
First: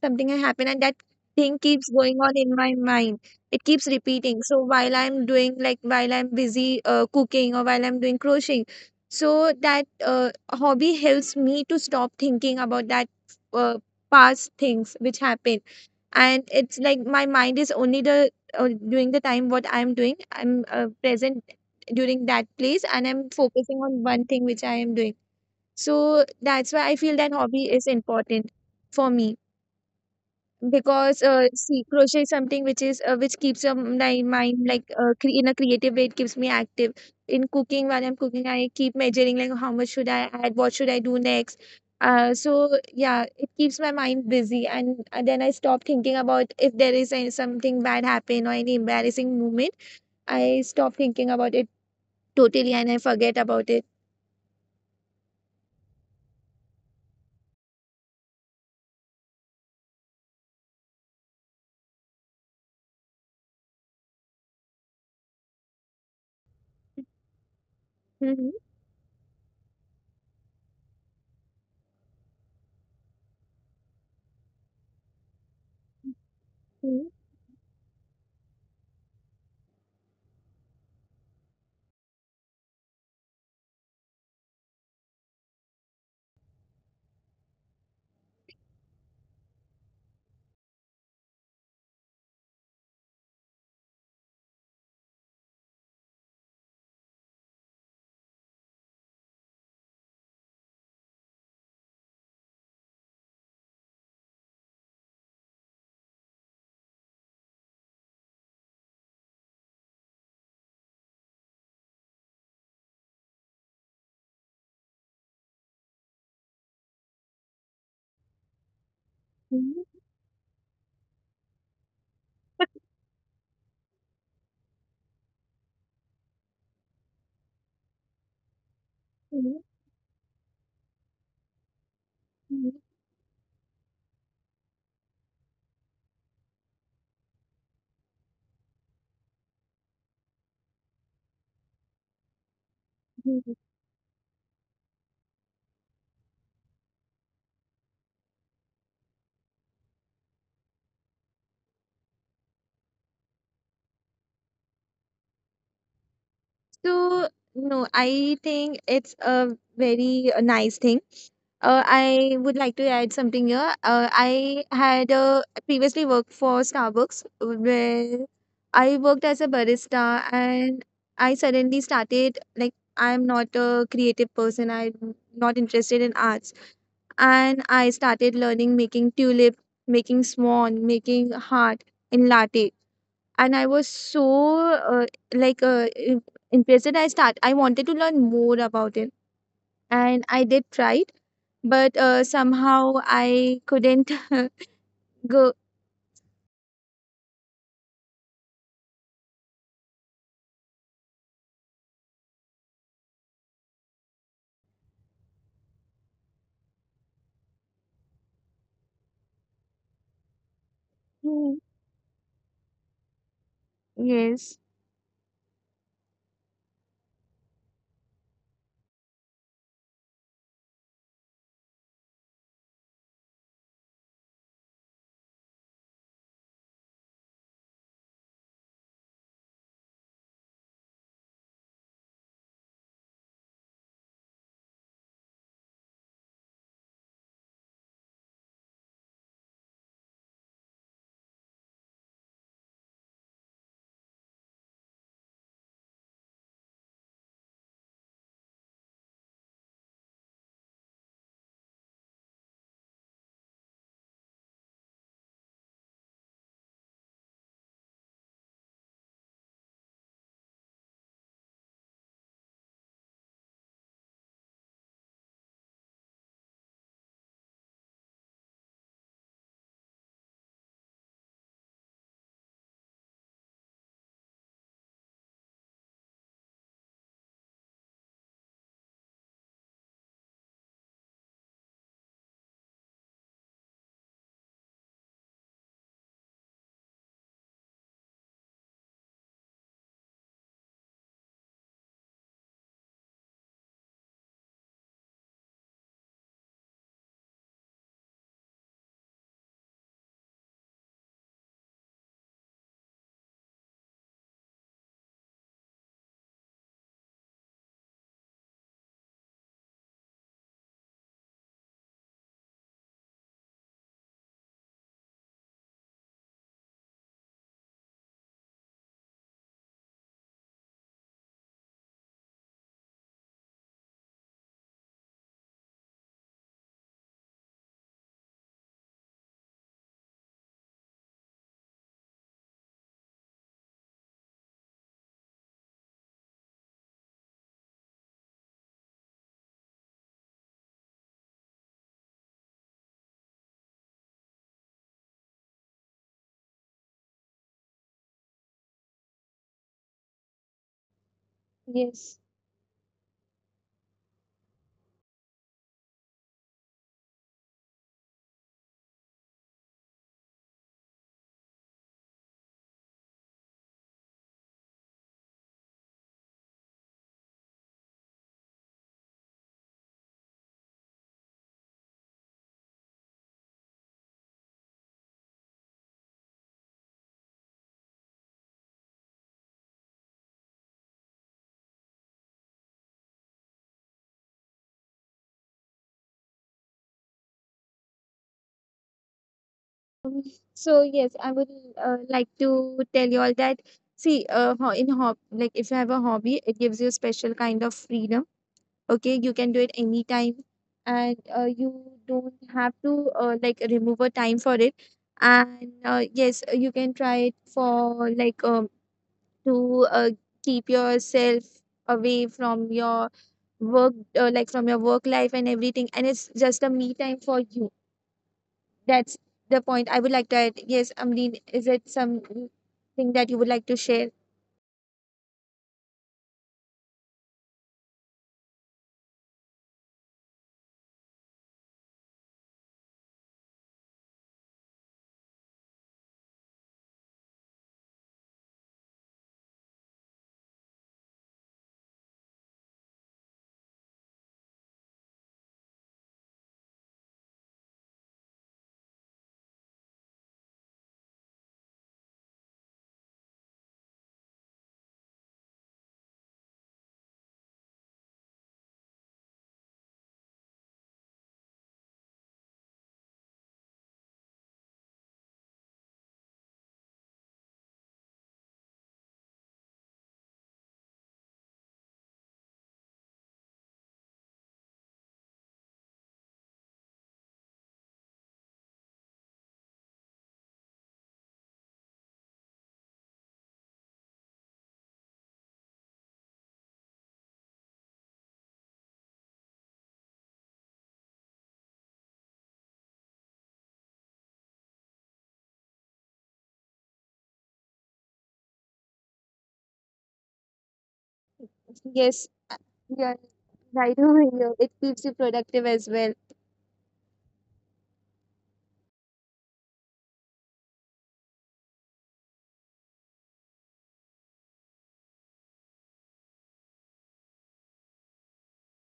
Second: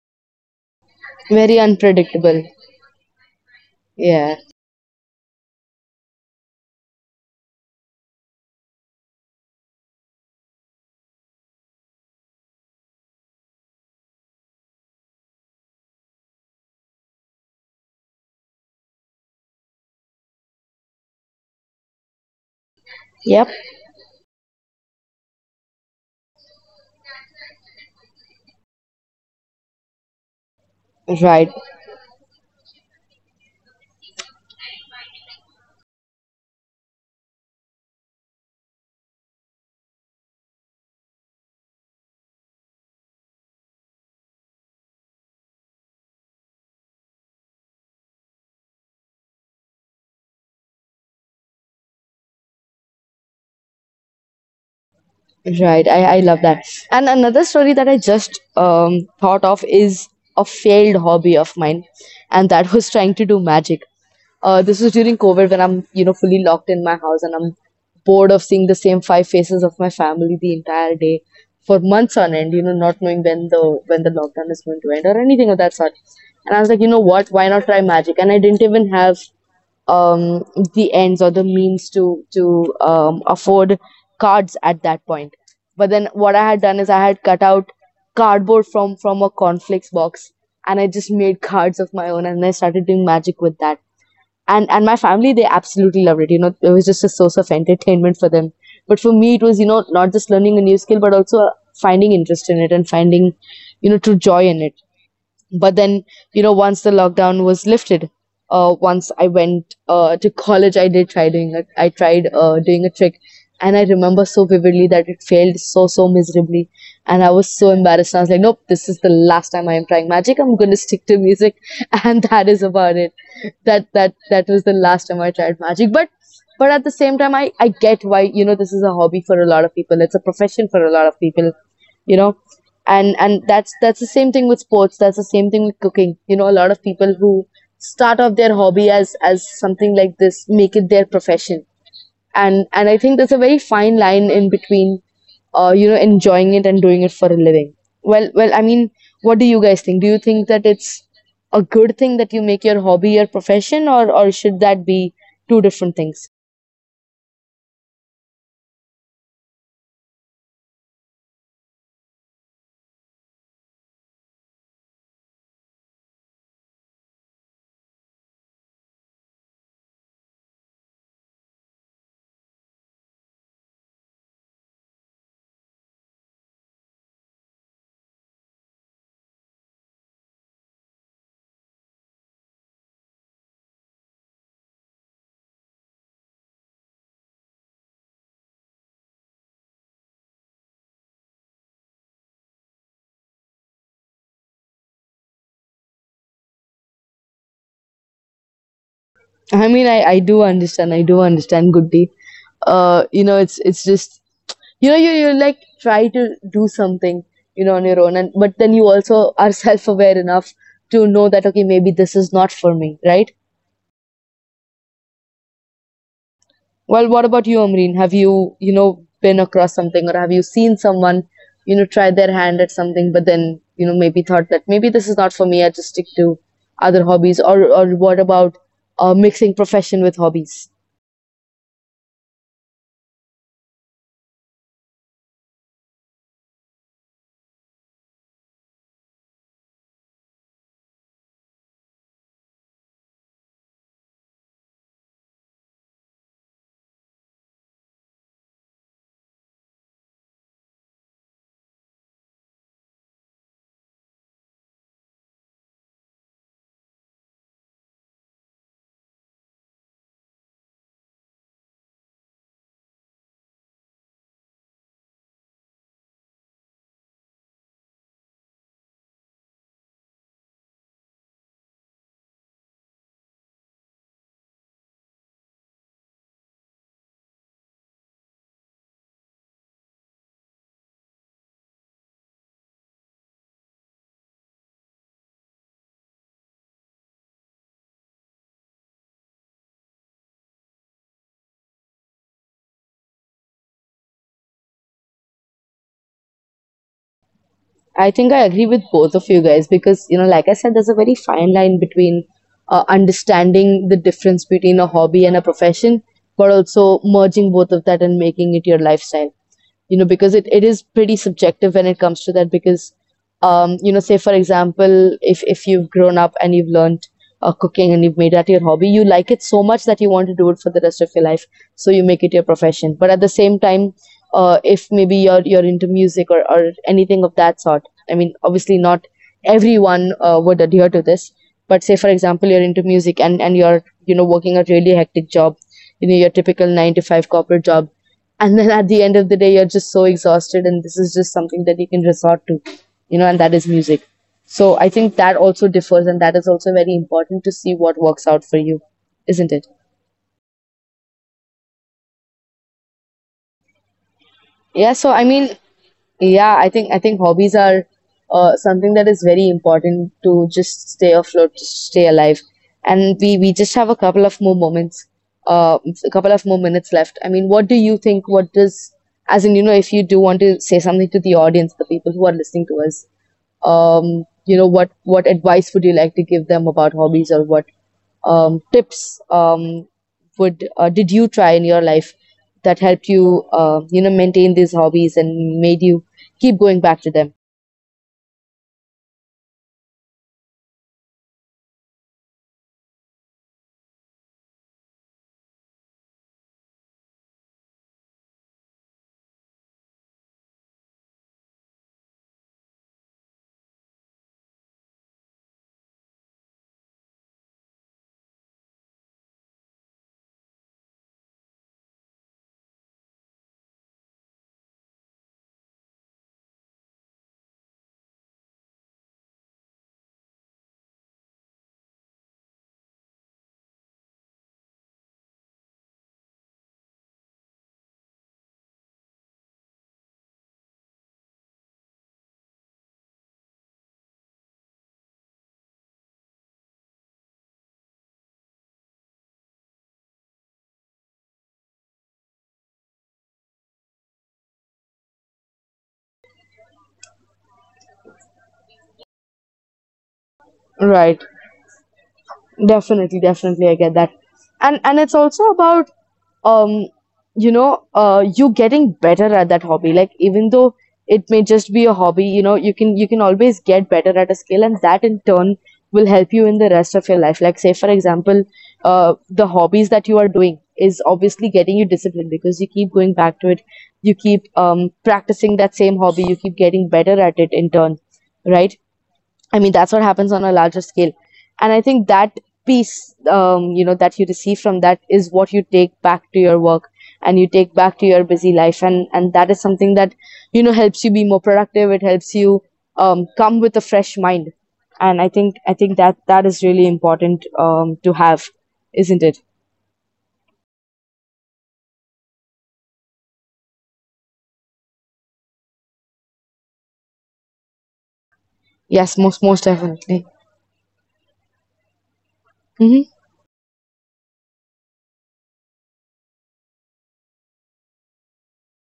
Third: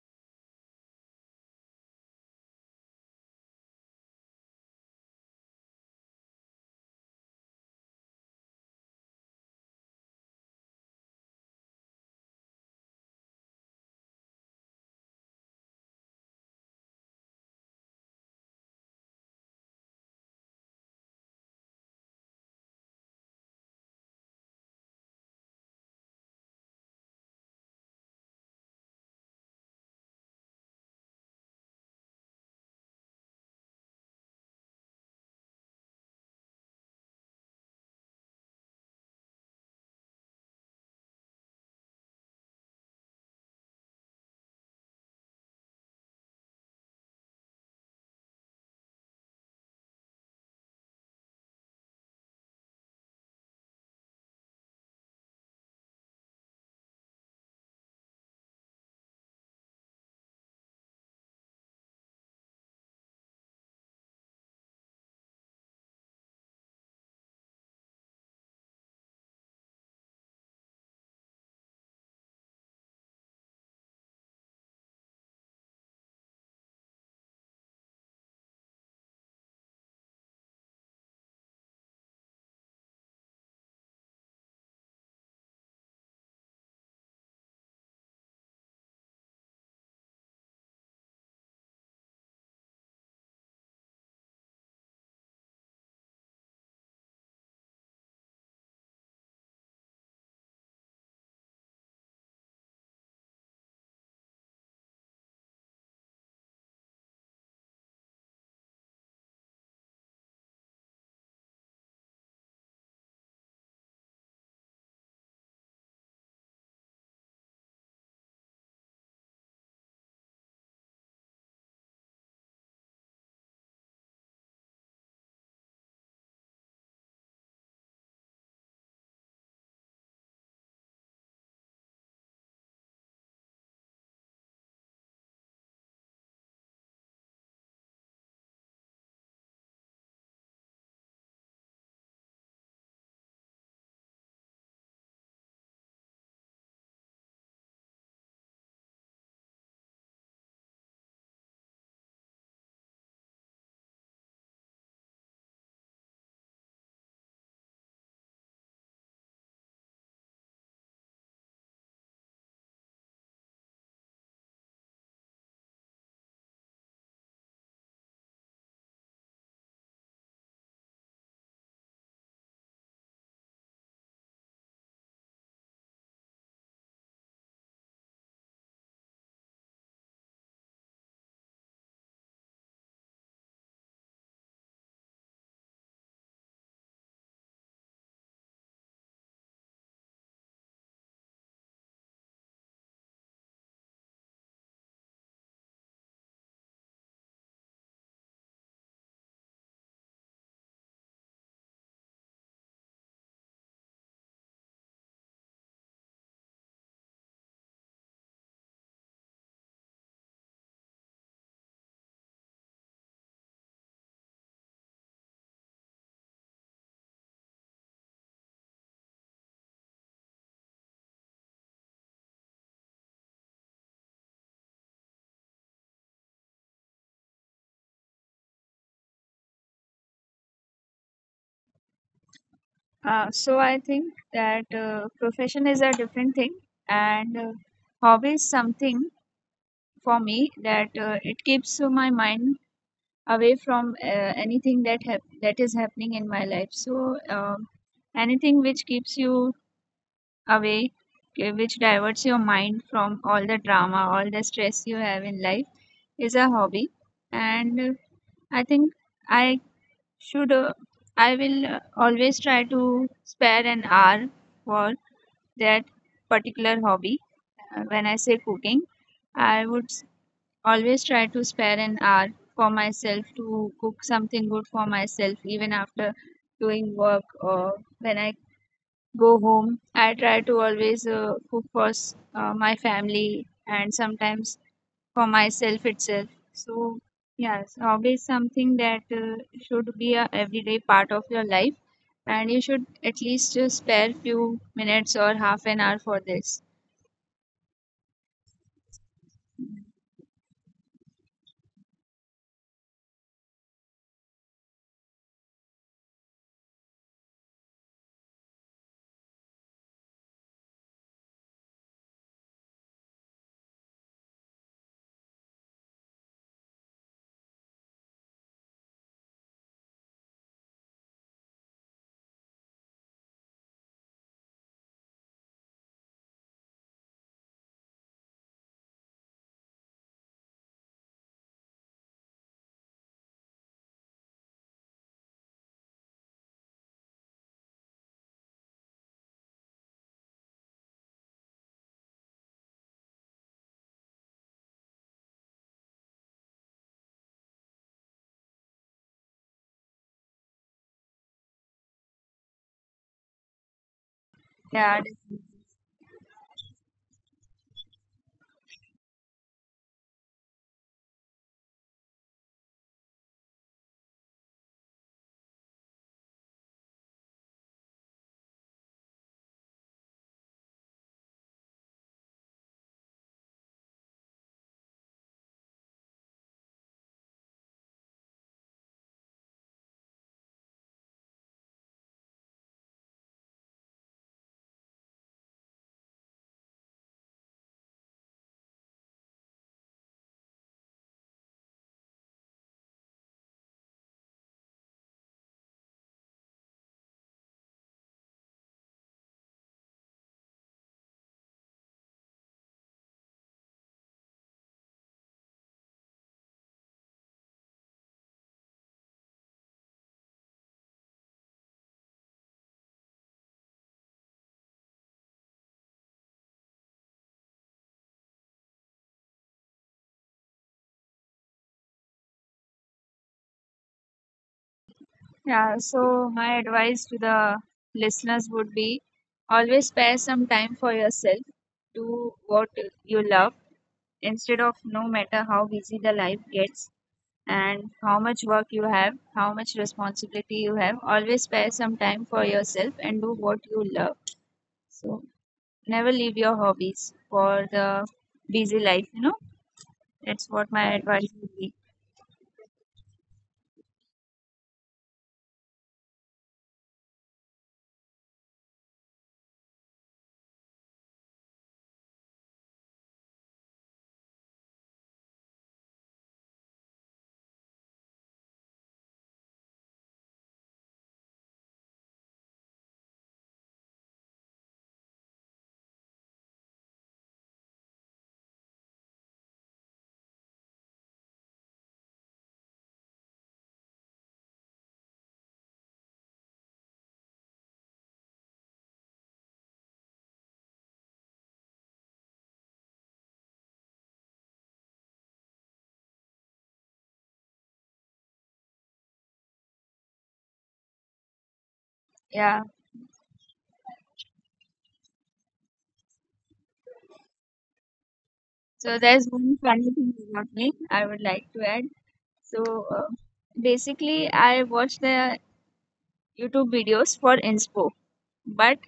something had happened, and that
Very
thing keeps going on
unpredictable.
in my mind. It keeps
Yeah.
repeating, so while I'm doing, like, while I'm busy cooking or while I'm doing crocheting, so that hobby helps me to stop thinking about that uh, past things which happened. And it's like my mind is only the during the time what I'm doing, I'm present during that place, and I'm
Yep.
focusing on one thing which I am doing. So that's why I feel that hobby is important for me because
Right.
see, crochet is something which is which keeps your my mind like in a creative way. It keeps me active. In cooking, while I'm cooking, I keep measuring like how much should I add, what should I do next. So yeah, it keeps my mind busy, and then I stop thinking about if there is any, something bad happen or any embarrassing moment. I stop thinking about it totally and I forget about it.
Right, I love that. And another story that I just thought of is a failed hobby of mine, and that was trying to do magic. This was during COVID when I'm, you know, fully locked in my house and I'm bored of
Mhm.
seeing the same five faces of my family the entire day for months on end, you know, not knowing when the lockdown is going to end or anything of that sort. And I was like, you know
Mhm.
what, why not try magic? And I didn't even have um, the ends or the means to afford cards at that point. But then what I had done is I had cut out cardboard from a cornflakes box, and I just made cards of my own, and I started doing magic with that. And my family, they absolutely loved it. You know, it was just a source of entertainment for them. But for me, it was, you know, not just learning a new skill, but also finding interest in it and finding, you know, true joy in it. But then, you know, once the lockdown was lifted, once I went to college, I did try doing a, I tried doing a trick, and I remember so vividly that it failed so miserably, and I was so embarrassed. And I was like, nope, this is the last time I
Mhm.
am trying magic. I'm going to stick to music and that is about it. That was the last time I tried magic. But at the same time, I get why, you know, this is a hobby for a
Mhm.
lot of people, it's a profession for a lot of people, you know.
Mhm.
And that's the same thing with sports, that's the same thing with cooking. You know, a lot of people who start off their hobby as something like this make it their profession, and I think there's a
Mhm.
very fine line in between, you know, enjoying it and doing it for a living. Well, I mean, what do you guys think? Do you think that it's a good thing that you make your hobby your profession, or should that be two different things?
So, no, I think it's a very nice thing. I would like to add something here. I had previously worked for Starbucks where I worked as a barista, and I suddenly started like I'm not a creative person. I'm not interested in arts. And I started learning making tulip, making swan, making heart in latte. And I was so uh, like uh, im- impatient. I wanted to learn more about it, and I did try it, but somehow I couldn't go.
I mean, I do understand. I do understand, Goody. You know, it's just, you know, you like try to do something, you know, on your own, and but then you also are self aware enough to know that,
Mm,
okay, maybe this is not for me, right?
yes.
Well, what about you, Amreen? Have you, you know, been across something, or have you seen someone, you know, try their hand at something, but then, you know, maybe thought that maybe this is not for me. I just stick to other hobbies, or what about mixing profession with hobbies?
So I think that profession is a different thing, and hobby is something for me that it keeps my mind away from anything that that is happening in my life. So anything which keeps you away, which diverts your mind from all the drama, all the stress you have in life, is a hobby. And I think I should. I will always try to spare an hour for that particular hobby. When I say cooking, I would s- always try to spare an hour for myself to cook something good for myself, even after doing work or when I go home. I try to always cook for my family, and sometimes for myself itself. So yes, hobby is something that should be a everyday part of your life, and you should at least spare few minutes or half an hour for this.
I think I agree with both of you guys because, you know, like I said, there's a very fine line between understanding the difference between a hobby and a profession, but also merging both of that and making it your lifestyle, you know, because it is pretty subjective when it comes to that. Because, you know, say for example, if you've grown up and you've learned cooking and you've made that your hobby, you like it so much that you want to do it for the rest of your life. So you make it your profession. But at the same time, if maybe you're into music, or anything of that sort, I mean, obviously not everyone would adhere to this. But say for example, you're into music, and you're, you know, working a really hectic job, you know, your typical 9 to 5 corporate job, and then at the end of the day you're just so exhausted, and this is just something that you can resort to, you know, and that is music. So I think that also differs, and that is also very important to see what works out for you, isn't it?
Yes.
Yeah,
Yeah,
so I
d-
mean, yeah, I think hobbies are something that is very important to just stay afloat, to stay alive. And we just have a couple of more moments, uh, a couple of more minutes left. I mean, what do you think? What does, as in, you know, if you do want to say something to the audience, the people who are listening to us, you know, what advice would you like to give them about hobbies, or what tips would did you try in your life that helped you, you know, maintain these hobbies and made you keep going back to them?
Um, so yes, I would like to tell you all that, see, in hob, like if you have a hobby, it gives you a special kind of freedom. Okay, you can do it anytime, and you don't have to like remove a time for it. And yes, you can try it for like to keep yourself away from your work, like from your work life and everything, and it's just a me time for you. That's the point I would like to add. Yes, Amreen, is it something that you would like to share?
yeah. So my advice to the listeners would be always spare some time for yourself. Do what you love. Instead of no matter how busy the life gets and how much work you have, how much responsibility you have, always spare some time for yourself and do what you love. So never leave your hobbies for the busy life, you know? That's what my
Right.
advice would be.
Definitely, definitely I get that. And it's also about um you know you getting better at that hobby. Like, even though it may just be a hobby, you know, you can, you can always get better at a skill, and that in turn will help you in the rest of your life. Like, say for example, the hobbies that you are doing is obviously getting you disciplined because you keep going back to it, you keep practicing that same hobby, you keep getting better at it in turn, right? I mean, that's what happens on a larger scale. And I think that piece, you know, that you receive from that is what you take back to your work, and you take back to your busy life. And that is something that, you know, helps you be more productive. It helps you come with a fresh mind. And I think that that is really important to have, isn't it?
Yes.
Yeah.
Yeah, right over here, it keeps you productive as well.
So
Yes,
there's
most,
one
most
funny thing
definitely.
about me I would like to add. So
Hmm.
basically, I watch the YouTube videos for inspo, but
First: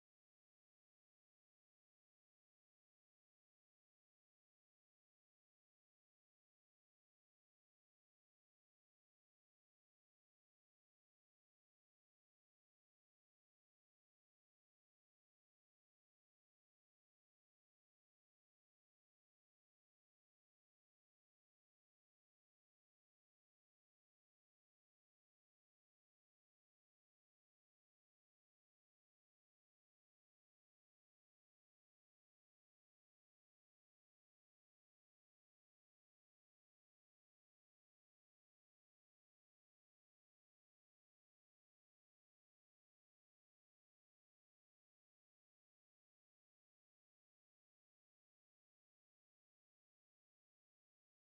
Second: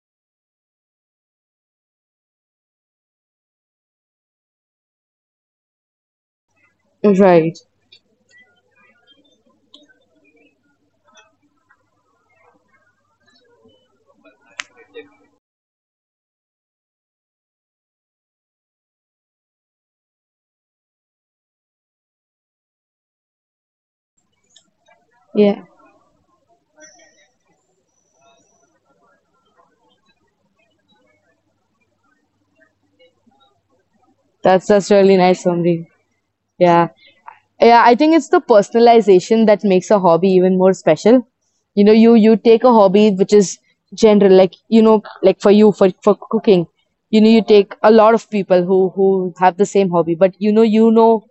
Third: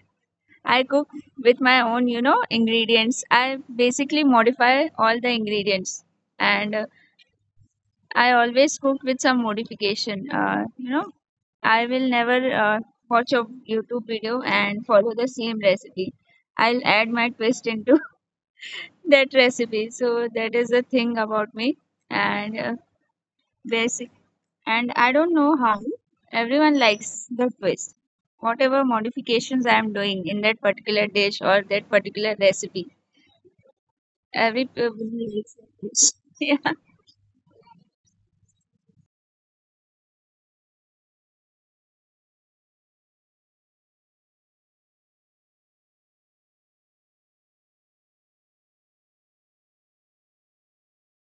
I cook with my own, you know, ingredients. I basically modify all the ingredients, and
Right.
I always cook with some modification. You know, I will never watch a YouTube video and follow the same recipe. I'll add my twist into that recipe. So that is the thing about me. And basic and I don't know
Yeah.
how everyone likes the twist. Whatever modifications I am doing in that particular dish or that particular recipe, every
That's
people
really
likes
nice,
the
Omri.
twist. Yeah.
Yeah. Yeah, I think it's the personalization that makes a hobby even more special. You know, you take a hobby which is general, like, you know, like for you for cooking, you know, you take a lot of people who have the same hobby, but you know, you know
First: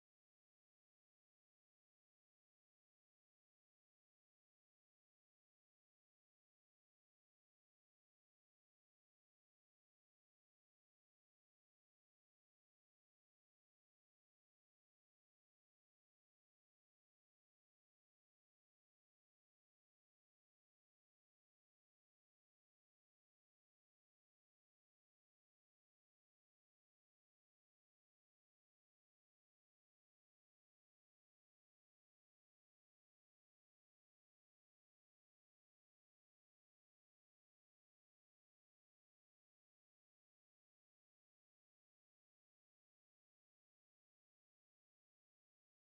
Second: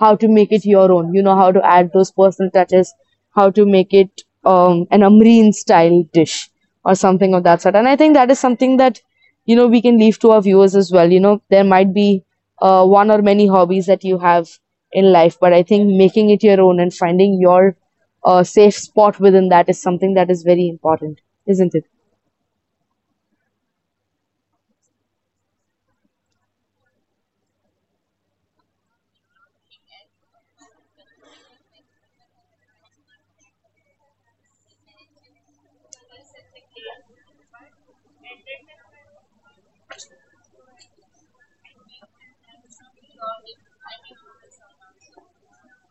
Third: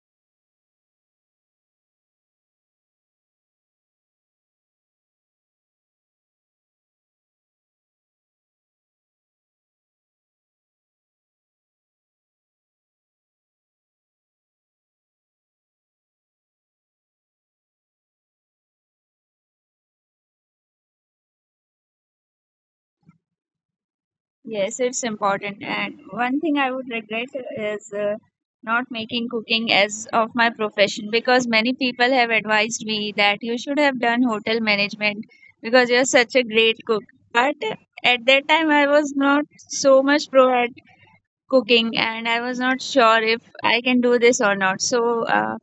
how to make it your own, you know how to add those personal touches, how to make it, um, an Amreen style dish or something of that sort. And I think that is something that, you know, we can leave to our viewers as well. You know, there might be one or many hobbies that you have in life, but I think making it your own and finding your a safe spot within that is something that is very important, isn't it?
Yes, it's important. And one thing I would regret is not making cooking as of my profession, because many people have advised me that you should have done hotel management because you're such a great cook. But at that time, I was not so much pro at cooking, and I was not sure if I can do this or not. So uh,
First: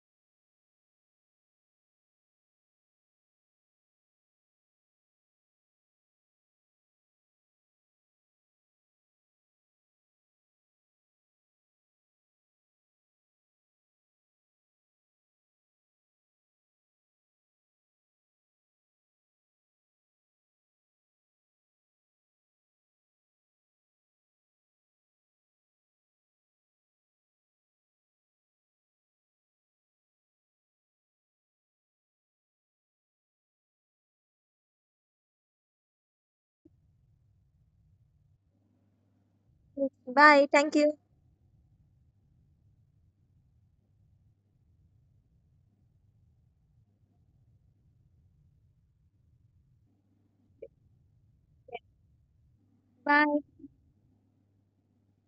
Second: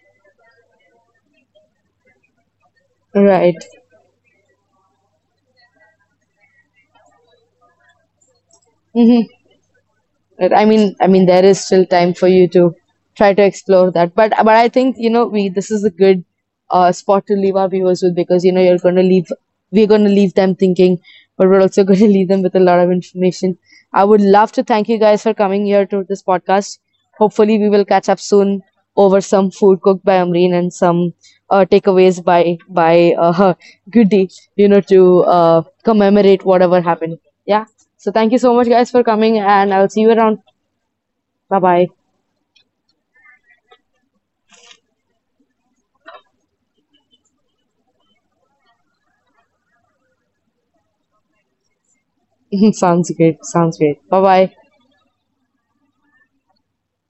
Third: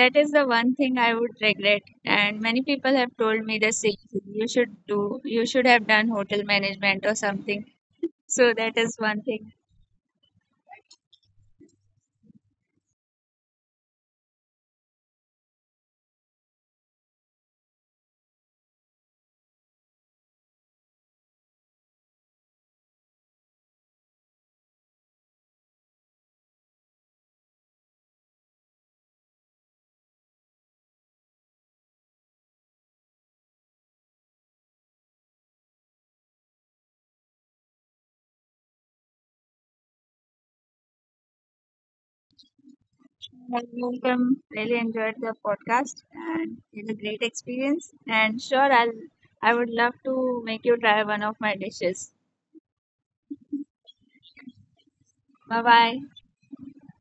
that is the one thing I would regret, and many people have told
Right.
me the same thing. You should do, you should have done hotel management or something. So that is
Hmm.
one thing.
I mean, there is still time for you to try to explore that. But I think, you know, we this is a good spot to leave our viewers with, because you know you're going to leave, we're going to leave them thinking, but we're also going to leave them with a lot of information. I would love to thank you guys for coming here to this podcast. Hopefully, we will catch up soon over some food cooked by Amreen and some takeaways by Goody, you know, to commemorate whatever happened. Yeah. So thank you so much, guys, for coming, and I'll see you around.
Bye, thank you.
Bye bye.
Well, welcome. Really enjoyed the podcast, and it's a great experience. And sure, I would love to make you try one of my dishes.
Sounds great.
Bye.
Sounds great. Bye bye.
Bye bye.